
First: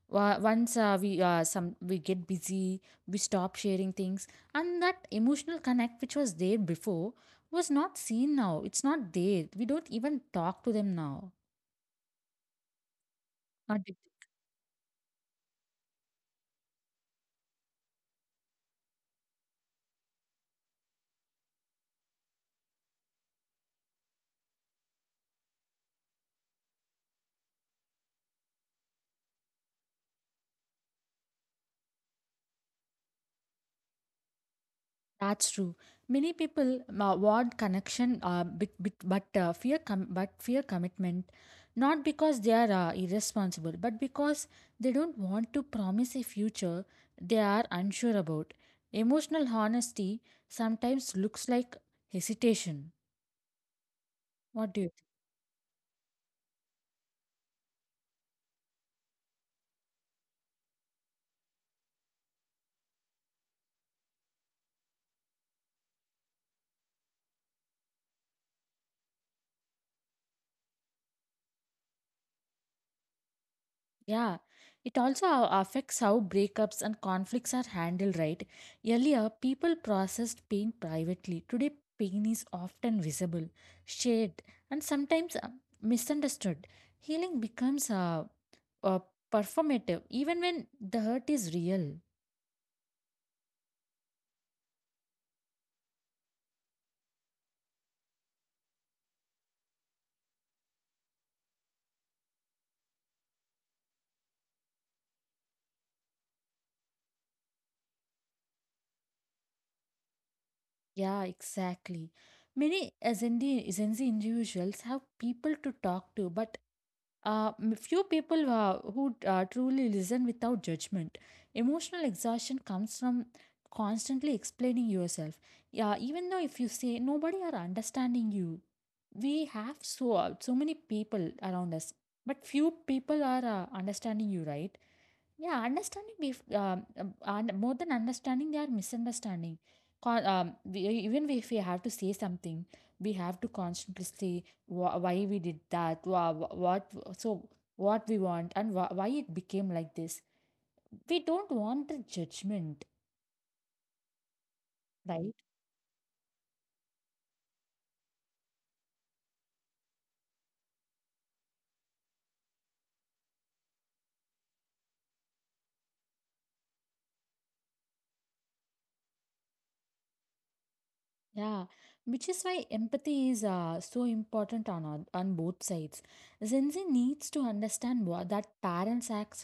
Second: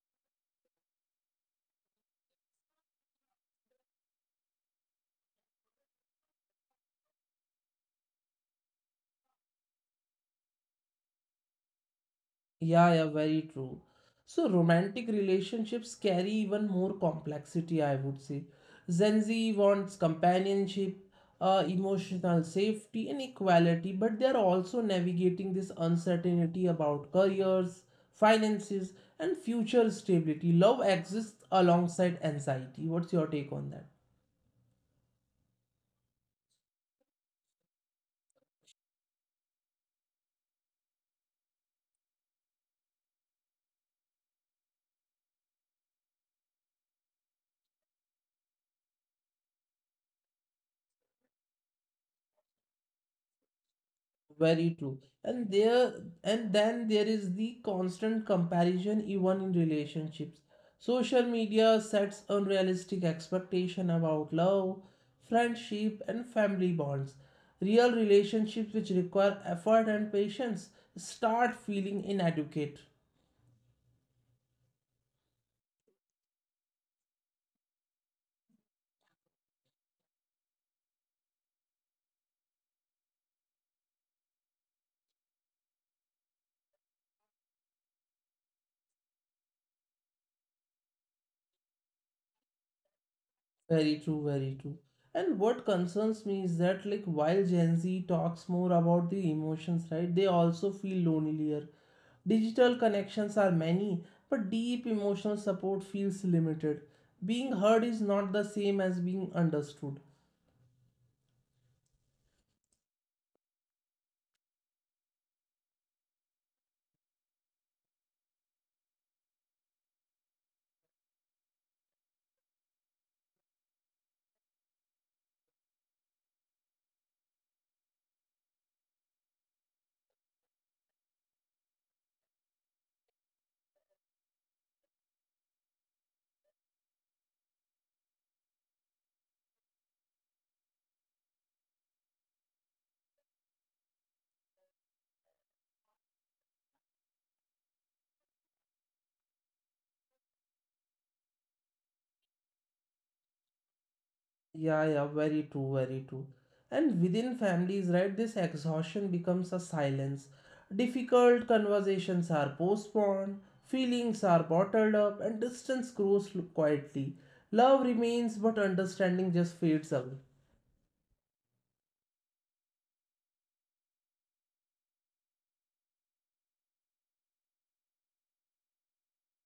Wa- once uh, we uh, some we get busy, we stop sharing things, and that emotional connect which was there before was not seen. Now it's not there, we don't even talk to them now Yeah, yeah, very not true. it- So romantic relationships carry even more complexity, I would say. Gen Z wants companionship, uh, emotional safety, and equality, but they're also navigating this uncertainty about careers, finances, and future stability. Love exists alongside anxiety. What's your take on that? that's true. Many people uh, want connection uh, but, but uh, fear com- but fear commitment, not because they are uh, irresponsible but because they don't want to promise a future they are unsure about. Emotional honesty sometimes looks like hesitation. Very What do you true. think? And there and then there is the constant comparison even in relationships. Social media sets unrealistic expectation about love, friendship and family bonds. Real relationships which require effort and patience start feeling inadequate. Yeah, it also a- affects how breakups and conflicts are handled, right? Earlier, people processed pain privately. Today, pain is often visible, shared, and sometimes uh, misunderstood. Healing becomes uh, uh, performative, even when the hurt is real. Very true, very true. And what concerns me is that, like, while Gen Z talks more about the emotions, right, they also feel lonelier. Digital connections are many, but deep emotional support feels limited. Being heard is not the same as being understood. Yeah, exactly. Many Gen Z Gen Z individuals have people to talk to, but Uh, m- few people uh, who uh, truly listen without judgment. Emotional exhaustion comes from constantly explaining yourself. Yeah, even though if you say nobody are understanding you, we have so uh, so many people around us, but few people are uh, understanding you, right? Yeah, understanding bef um, um, and more than understanding, they are misunderstanding. Con um, We, even if we have to say something, we have to constantly say wh why we did that, wha wha- what, so what we want, and wh why it became like this. We don't want the judgment, Yeah, yeah, right? very true, very true. And within families, right, this exhaustion becomes a silence. Difficult conversations are postponed, feelings are bottled up, and distance grows l- quietly. Love remains, but understanding just fades away. Yeah, which is why empathy is uh, so important on on on both sides. Gen Z needs to understand wha- that parents act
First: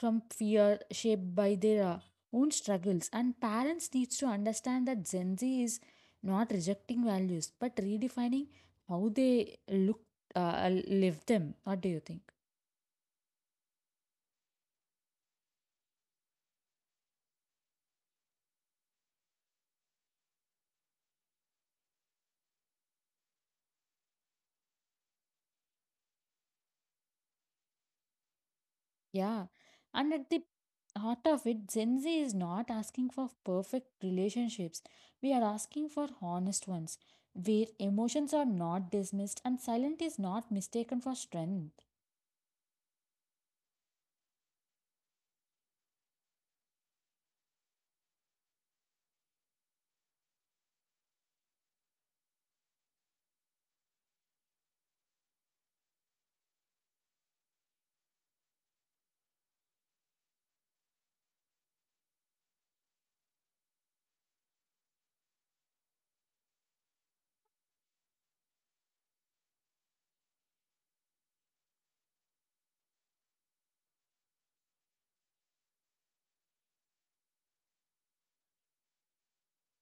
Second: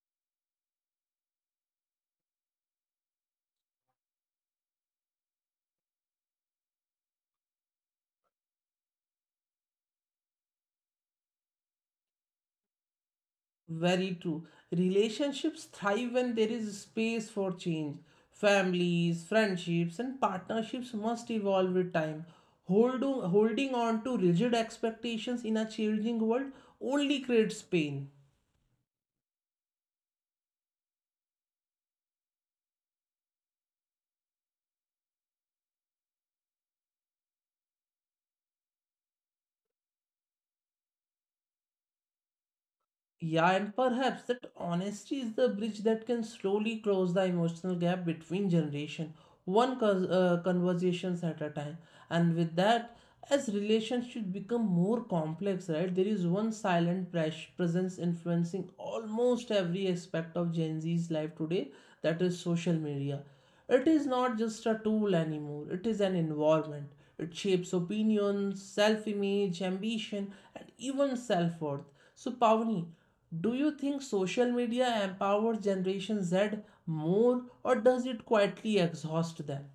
from fear shaped by their uh, own struggles, and parents needs to understand that Gen Z is not rejecting values but redefining how they look uh, live them. What do you think? Very true. Relationships thrive when there is space for change. Families, friendships, and partnerships must evolve with time. Holding, holding on to rigid expectations in a changing world only creates pain. Yeah. And at the heart of it, Gen Z is not asking for perfect relationships. We are asking for honest ones, where emotions are not dismissed and silent is not mistaken for strength. Yeah, and perhaps that honesty is the bridge that can slowly close the emotional gap between generation, one cons- uh, conversations at a time. And with that, as relationships become more complex, right, there is one silent pres- presence influencing almost every aspect of Gen Z's life today, that is social media. It is not just a tool anymore, it is an environment. It shapes opinions, self image, ambition, and even self worth. So, Pavni, do you think social media empowers Generation Z more or does it quietly exhaust them?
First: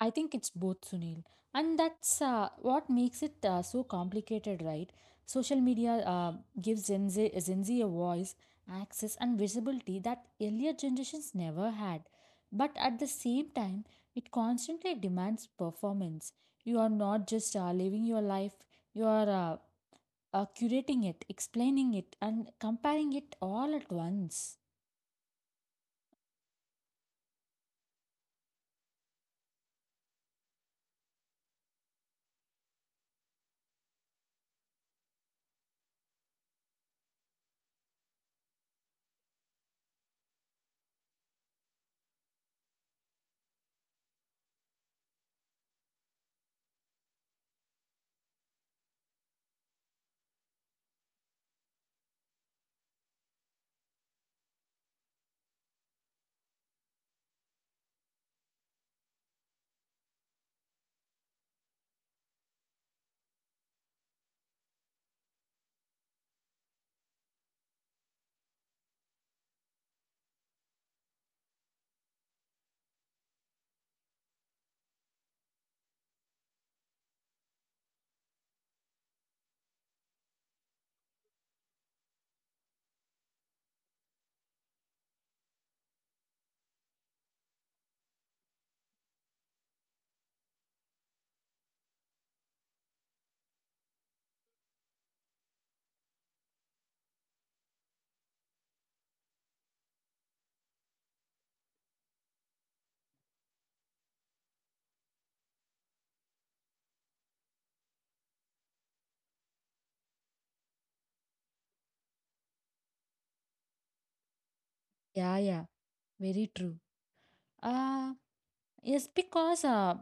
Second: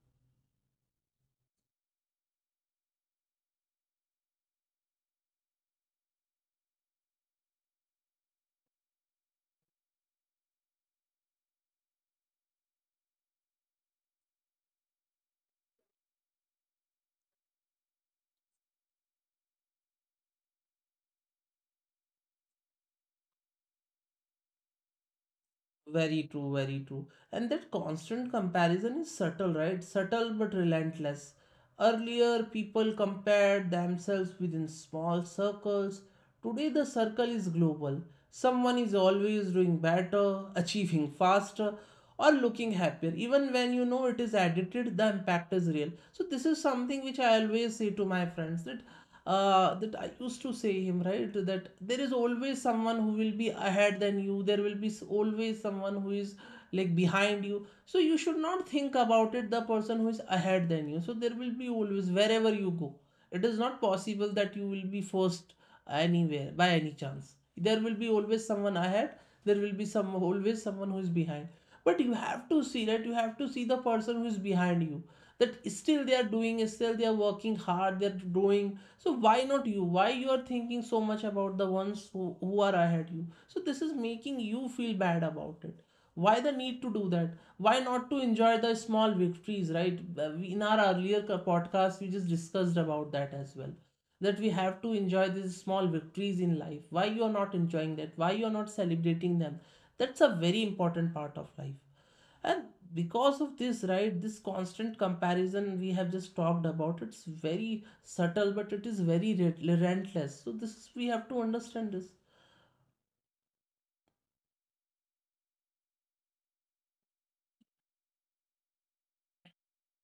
I think it's both, Sunil. And that's uh, what makes it uh, so complicated, right? Social media uh, gives Gen Z, Gen Z a voice, access, and visibility that earlier generations never had. But at the same time, it constantly demands performance. You are not just uh, living your life, you are uh, uh, curating it, explaining it, and comparing it all at once. Very true, very true. And that constant comparison is subtle, right? Subtle but relentless. Earlier, people compared themselves within small circles. Today, the circle is global. Someone is always doing better, achieving faster, or looking happier. Even when you know it is edited, the impact is real. So, this is something which I always say to my friends that uh, that I used to say him, right? That there is always someone who will be ahead than you. There will be always someone who is like behind you. So you should not think about it, the person who is ahead than you. So there will be always, wherever you go, it is not possible that you will be first anywhere by any chance. There will be always someone ahead. There will be some always someone who is behind. But you have to see that you have to see the person who is behind you, that still they are doing, still they are working hard, they're doing. So why not you? Why you are thinking so much about the ones who, who are ahead you? So this is making you feel bad about it. Why the need to do that? Why not to enjoy the small victories, right? Uh, we- in our earlier podcast we just discussed about that as well, that we have to enjoy these small victories in life. Why you are not enjoying that? Why you are not celebrating them? That's a very important part of life. And because of this, right, this constant comparison we have just talked about, it's very subtle but it is very re- relentless. So this is, we have to understand this. Yeah, yeah, very true. Uh, Yes, because uh,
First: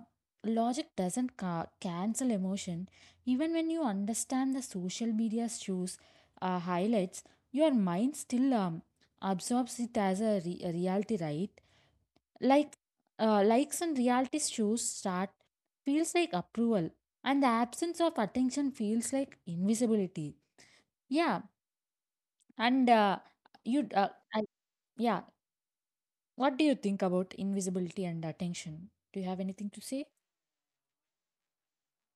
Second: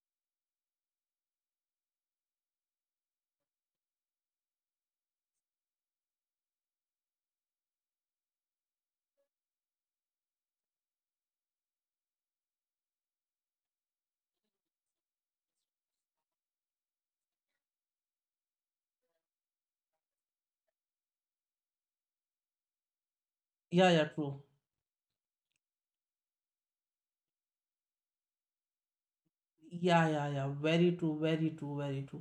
logic doesn't ca- cancel emotion. Even when you understand the social media's shows uh, highlights, your mind still um, absorbs it as a, re- a reality, right? Like uh, likes and reality shows start feels like approval, and the absence of attention feels like invisibility. Yeah, and uh, Yeah, you, yeah, uh, true. I, yeah. What do you think about invisibility and attention? Do you have anything to Yeah, say? yeah, yeah, very true, very true, very true.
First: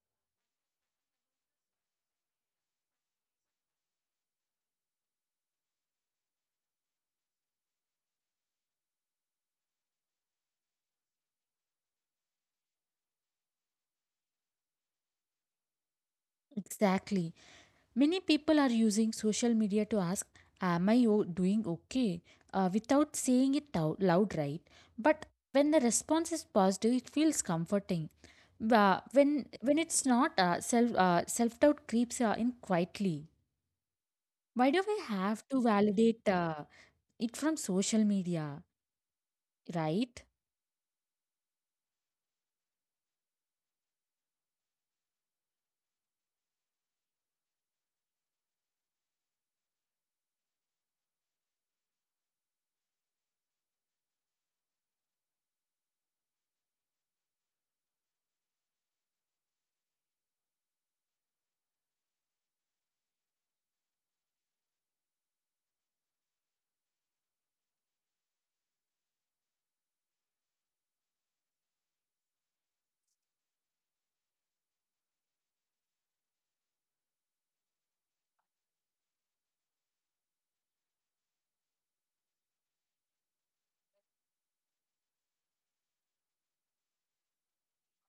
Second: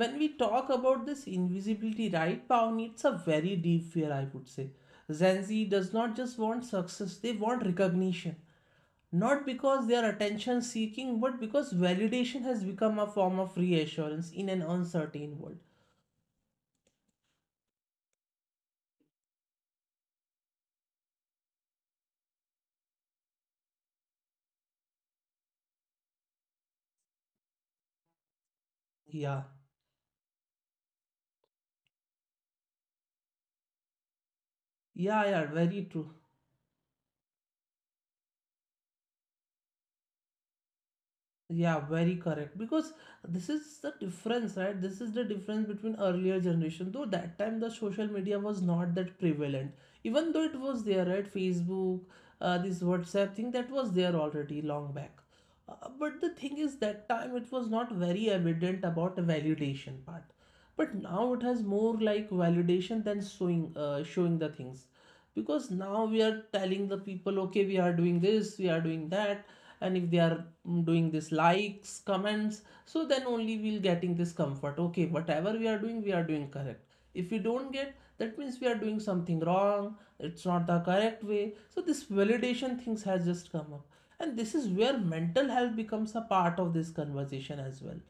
When we talk about this invisibility, right, Pawni, it's a very deep fear, I would say. Gen Z does not just want success, they want recognition, not because they are attention seeking but because validation has become a form of reassurance in an uncertain world. Exactly. Many people are using social media to ask, am I o- doing okay? Uh, without saying it out loud, right? But when the response is positive, it feels comforting. Uh, Yeah, when when it's not, uh, self uh, self doubt creeps uh, in quietly. Why do we yeah, yeah, have to very true. validate uh, it from social media, right? Yeah, very correct. Because this is the difference, right? This is the difference between earlier generation. Though that time the social media was not that prevalent. Even though it was there, right? Facebook, uh, this WhatsApp thing that was there already long back. Uh, but the thing is, that time it was not very evident about the validation part. But now it has more like validation than showing, uh, showing the things. Because now we are telling the people, okay, we are doing this, we are doing that, and if they are mm, doing this likes comments, so then only we'll getting this comfort, okay, whatever we are doing we are doing correct. If we don't get that, means we are doing something wrong, it's not the correct way. So this validation things has just come up, and this is where mental health becomes a part of this conversation as well.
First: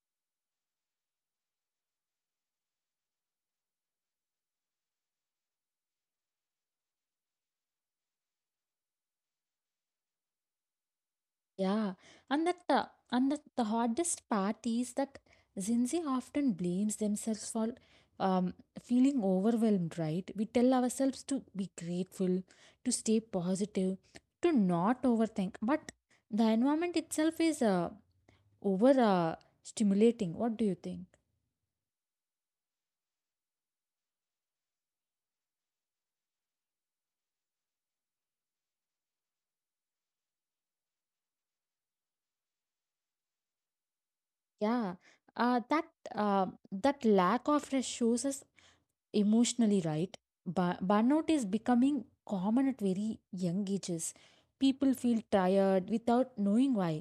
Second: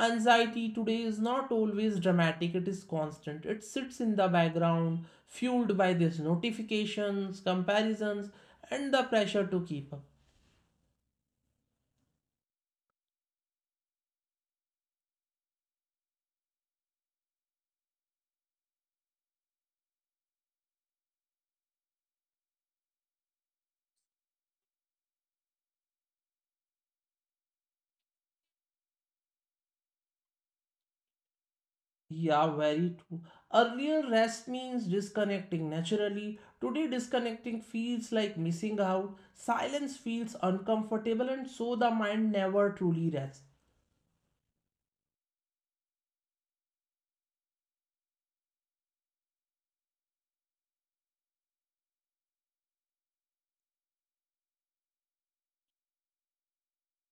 Anxiety today is not always dramatic, it is constant. It sits in the background, fueled by these notifications, comparisons, and the pressure to keep up. Yeah, and that the and that the hardest part is that Gen Z often blames themselves for um, feeling overwhelmed. Right? We tell ourselves to be grateful, to stay positive, to not overthink. But the environment itself is uh, over uh, stimulating. What do you think? Yeah, very true. Earlier, rest means disconnecting naturally. Today, disconnecting feels like missing out. Silence feels uncomfortable, and so the mind never truly rests. Yeah, uh, that uh, that lack of rest shows us emotionally, right? Bu- burnout is becoming common at very young ages. People feel tired without knowing why.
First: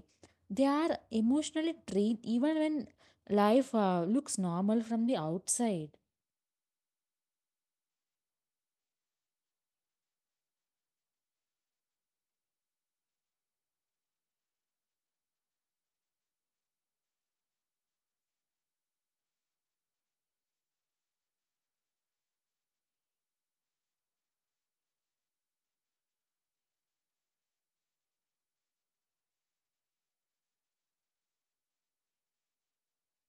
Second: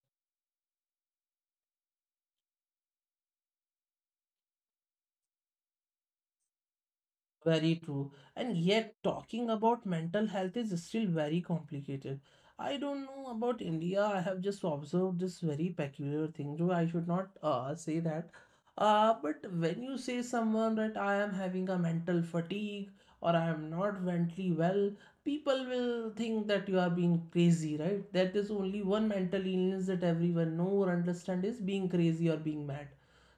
They are emotionally drained even when life uh, looks normal from the outside. Very true. And yet, talking about mental health is still very complicated. I don't know about India. I have just observed this very peculiar thing, though I should not uh, say that. Uh, but when you say someone that I am having a mental fatigue or I am not mentally well, people will think that you are being crazy, right? That is only one mental illness that everyone know or understand is being crazy or being mad.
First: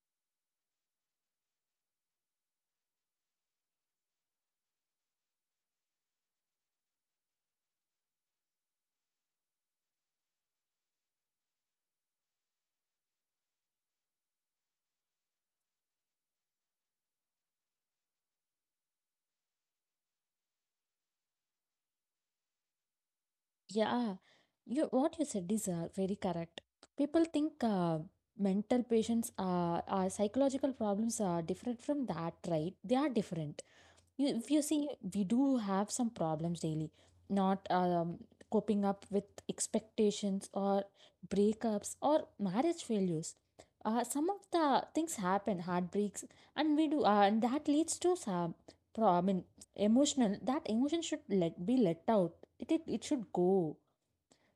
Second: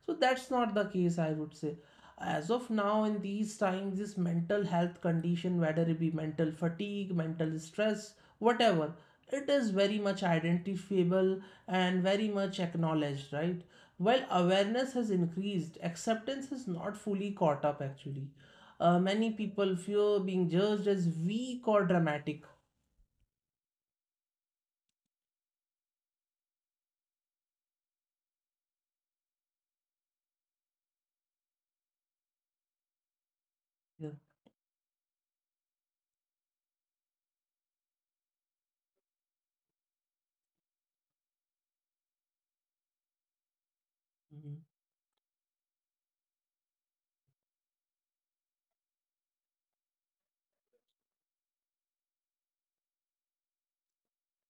So that's not the case, I would say. As of now in these times, this mental health condition, whether it be mental fatigue, mental stress, whatever, it is very much identifiable and very much acknowledged, right? While awareness has increased, acceptance is not fully caught up actually. Uh, many people fear being judged as weak or dramatic. Yeah, you what you said is uh, very correct. People think uh, mental patients, uh, uh, psychological problems are different from that, right? They are different. Yeah. You, if you see, we do have some problems daily, not um, coping up with expectations, or breakups or marriage failures, uh, some of Mhm. the things happen, heartbreaks, and we do uh, and that leads to some pro- i mean emotional, that emotion should let be let out. It it, it should go,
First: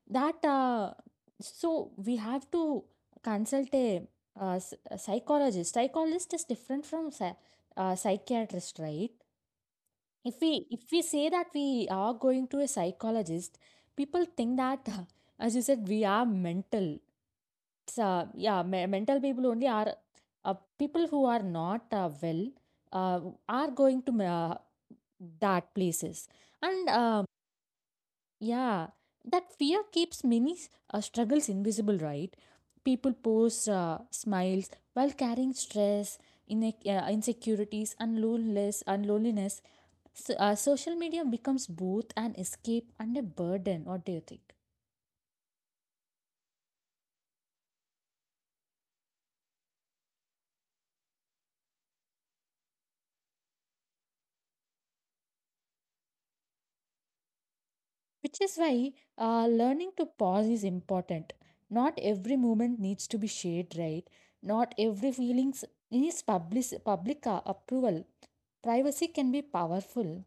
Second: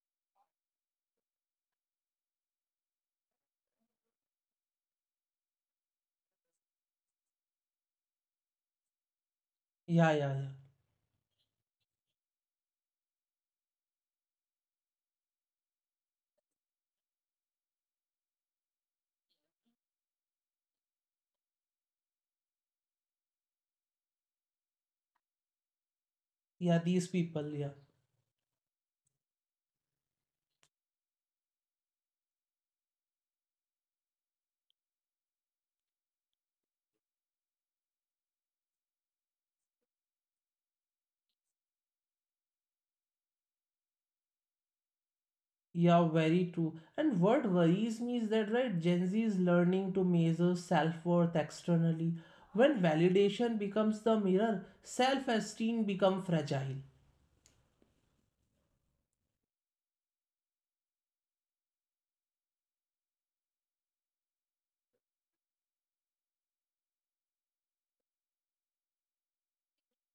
that uh, so we have to consult a, uh, s- a psychologist. Psychologist is different from psy- uh, psychiatrist, right? Yeah, If yeah, yeah. we, if we say that we are going to a psychologist, people think that as you said we are mental. It's, uh, yeah, me- mental people only are uh, people who are not uh, well uh, are going to uh, that places, Yeah, and these um, people, yeah. yeah, that fear keeps many uh, struggles invisible, right? People post uh, smiles while carrying stress, in, uh, insecurities and loneliness and loneliness so, uh, social media becomes both an escape and a burden. What do you think? Yeah, very true. And what worries me is that, right, Gen Z is learning to measure self worth externally. When validation becomes the mirror, self esteem becomes fragile. Which is why uh, learning to pause is important. Not every moment needs to be shared, right? Not every feelings needs public, public uh, approval. Privacy can be powerful.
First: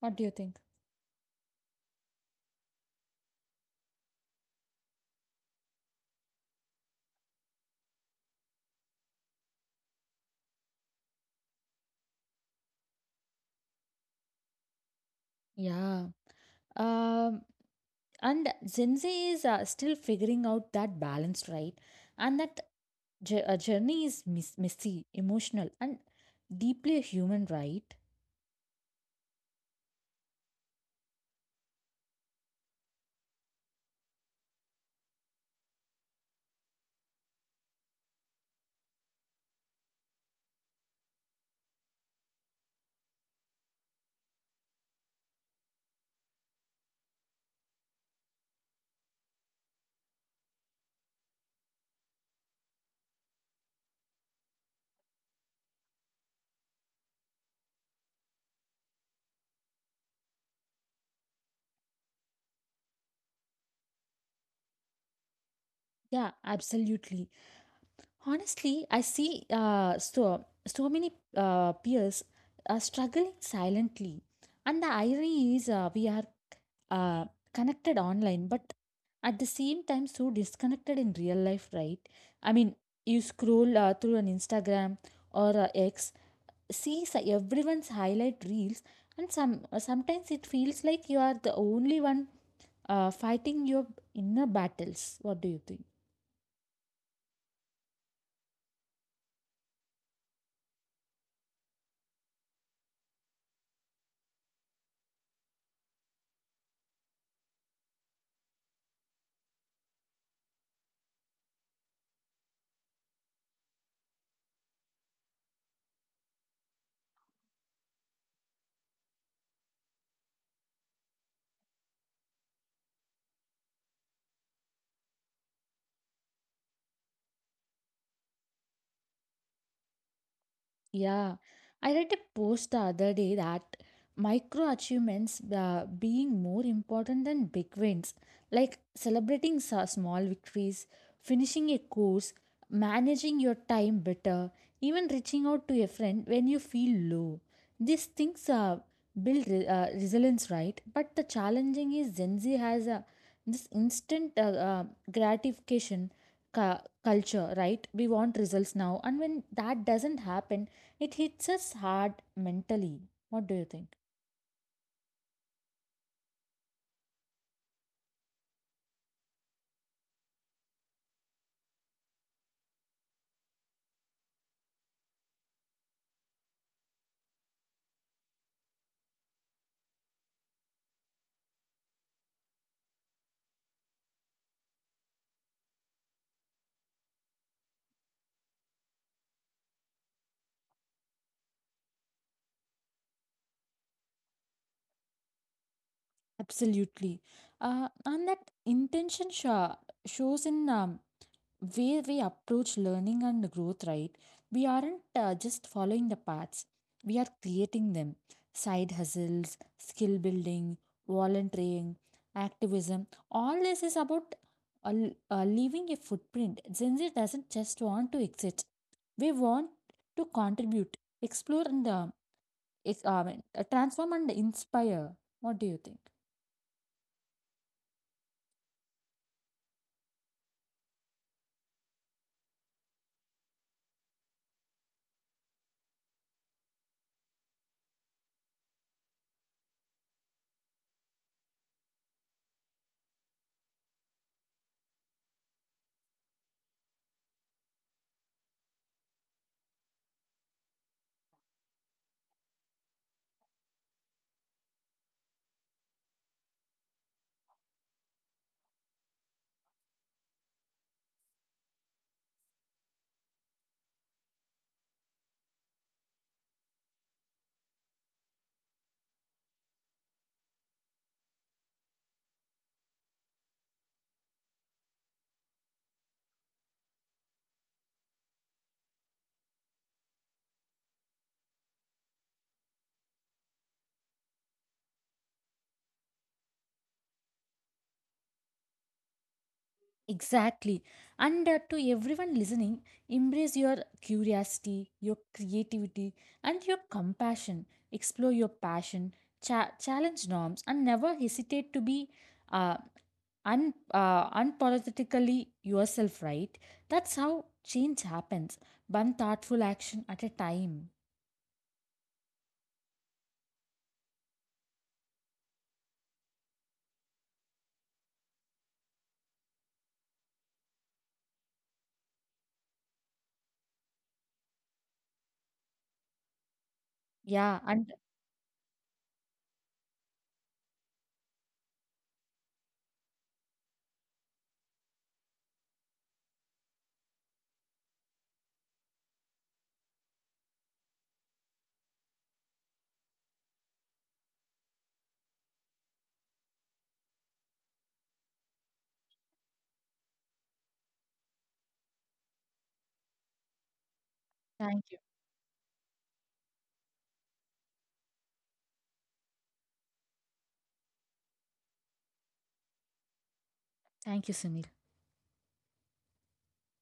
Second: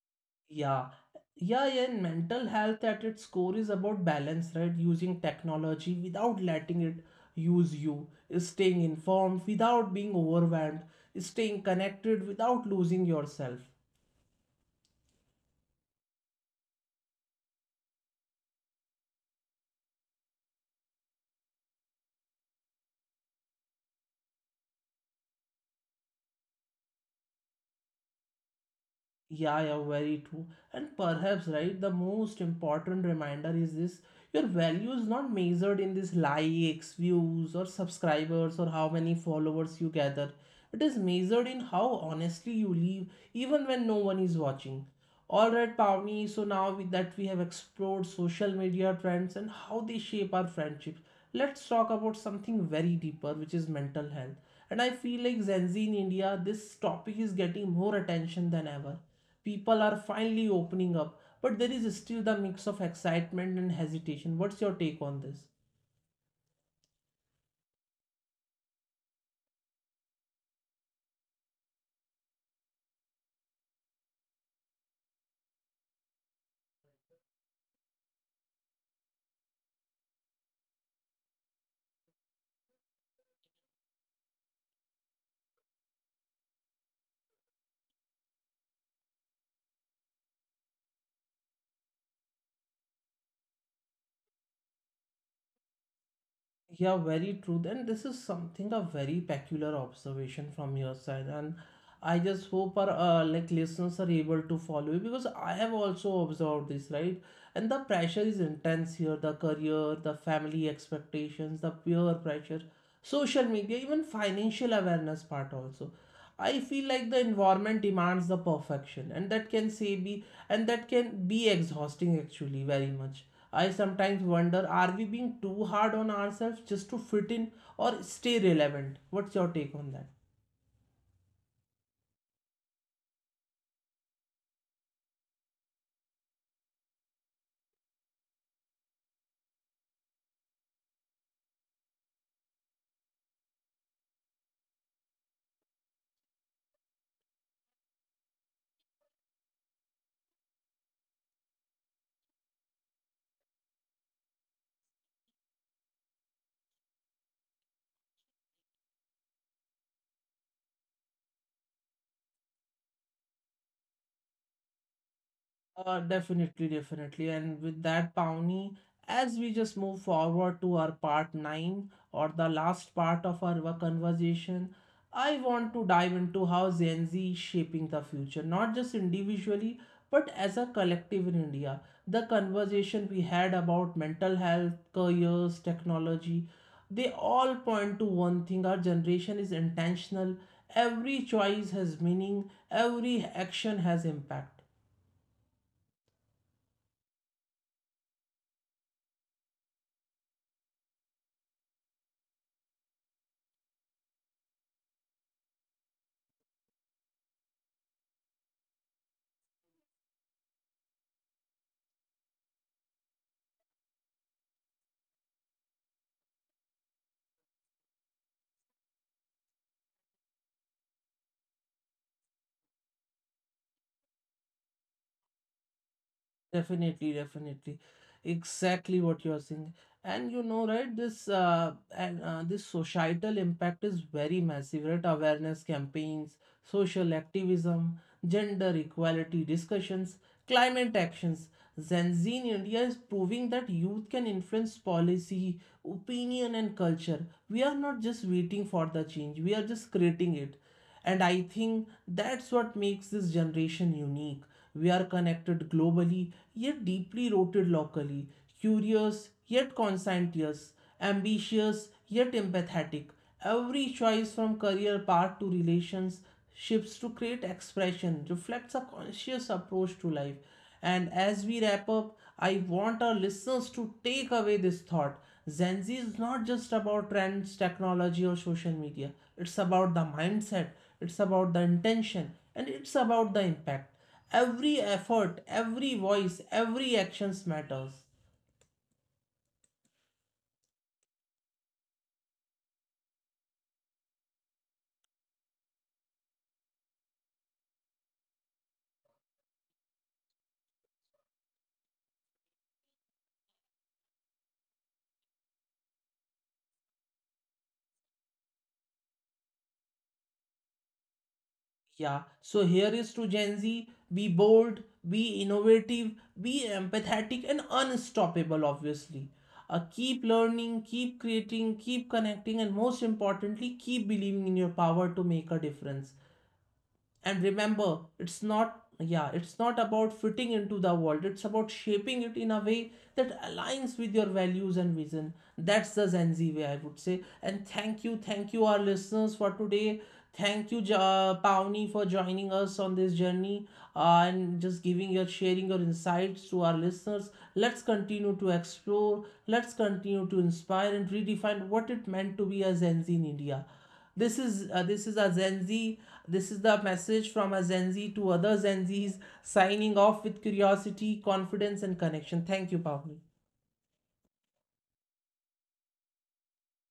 What do you think? Yeah, yeah, yeah. And mental health at its core is about balance, right? Using technology without letting it use you, staying informed without being overwhelmed, staying connected without losing yourself. Yeah. Um, and Gen Z is uh, still figuring out that balance, right? And that j- uh, journey is mis- messy, emotional, and deeply human, right? Yeah, yeah, very true. And perhaps, right, the most important reminder is this: your value is not measured in this likes, views, or subscribers, or how many followers you gather. It is measured in how honestly you live, even when no one is watching. All right, Pavni. So now we, that we have explored social media trends and how they shape our friendships, let's talk about something very deeper, which is mental health. And I feel like Gen Z in India, this topic is getting more attention than ever. People are finally opening up, but there is still the mix of excitement and hesitation. What's your take on this? Yeah, absolutely. Honestly, I see uh, so so many uh, peers are struggling silently, and the irony is uh, we are uh, connected online, but at the same time so disconnected in real life, right? I mean, you scroll uh, through an Instagram or uh, X, see s- everyone's highlight reels, and some uh, sometimes it feels like you are the only one uh, fighting your inner battles. What do you think? Yeah, very true. And this is something a very peculiar observation from your side. And I just hope our uh, like listeners are able to follow you, because I have also observed this, right? And the pressure is intense here, the career, the family expectations, the peer pressure, social media, even financial awareness part also. I feel like the environment demands the perfection, and that can say be and that can be exhausting actually very much. I sometimes wonder, are we being too hard on ourselves just to fit in or stay relevant? What's your take on that? Yeah, I read a post the other day that micro achievements uh, being more important than big wins, like celebrating sa- small victories, finishing a course, managing your time better, even reaching out to a friend when you feel low. These things uh, build re- uh, resilience, right? But the challenging is Gen Z has a, this instant uh, uh, gratification cu- culture, right? We want results now, and when that doesn't happen, it hits us hard mentally. What do you think? Uh, definitely, definitely. And with that, Pawnee, as we just move forward to our part nine or the last part of our conversation, I want to dive into how Gen Z is shaping the future, not just individually, but as a collective in India. The conversation we had about mental health, careers, technology, they all point to one thing: our generation is intentional, every choice has meaning, every action has impact. Absolutely. Uh, and that intention sho- shows in um, way we approach learning and growth, right? We aren't uh, just following the paths, we are creating them. Side hustles, skill building, volunteering, activism. All this is about uh, l- uh, leaving a footprint. Gen Z doesn't just want to exit, we want to contribute, explore, and uh, Ex- I mean, uh, transform and inspire. What do you think? Definitely, definitely, exactly what you are saying, and you know, right? This uh, and uh, this societal impact is very massive, right? Awareness campaigns, social activism, gender equality discussions, climate actions. Gen Z in India is proving that youth can influence policy, opinion, and culture. We are not just waiting for the change; we are just creating it. And I think that's what makes this generation unique. We are connected globally, yet deeply rooted locally, curious, yet conscientious, ambitious, yet empathetic. Every choice from career path to relations shifts to create expression reflects a conscious approach to life. And as we wrap up, I want our listeners to take away this thought. Gen Z is not just about trends, technology, or social media. It's about the mindset, it's about the intention, and it's about the impact. Every effort, every voice, every actions matters. Exactly. And uh, to everyone listening, embrace your curiosity, your creativity, and your compassion. Explore your passion, cha- challenge norms, and never hesitate to be uh, un- uh, unapologetically yourself, right? That's how change happens, one thoughtful action at a time. Yeah, so here is to Gen Z, be bold, be innovative, be empathetic, and unstoppable, obviously. Uh, keep learning, keep creating, keep connecting, and most importantly, keep believing in your power to make a difference. And Yeah, remember, and it's not, yeah, it's not about fitting into the world, it's about shaping it in a way that aligns with your values and vision. That's the Gen Z way, I would say. And thank you, thank you, our listeners, for today. Thank you, ja- Pawni, for joining us on this journey, uh, and just giving your sharing your insights to our listeners. Let's continue to explore, let's continue to inspire and redefine what it meant to be a Gen Z in India. this is uh, thank this you. is a Gen Z. This is the message from a Gen Z to other Gen Zs, signing off with curiosity, confidence, and connection. Thank you, Pavni. Thank you, Sunil.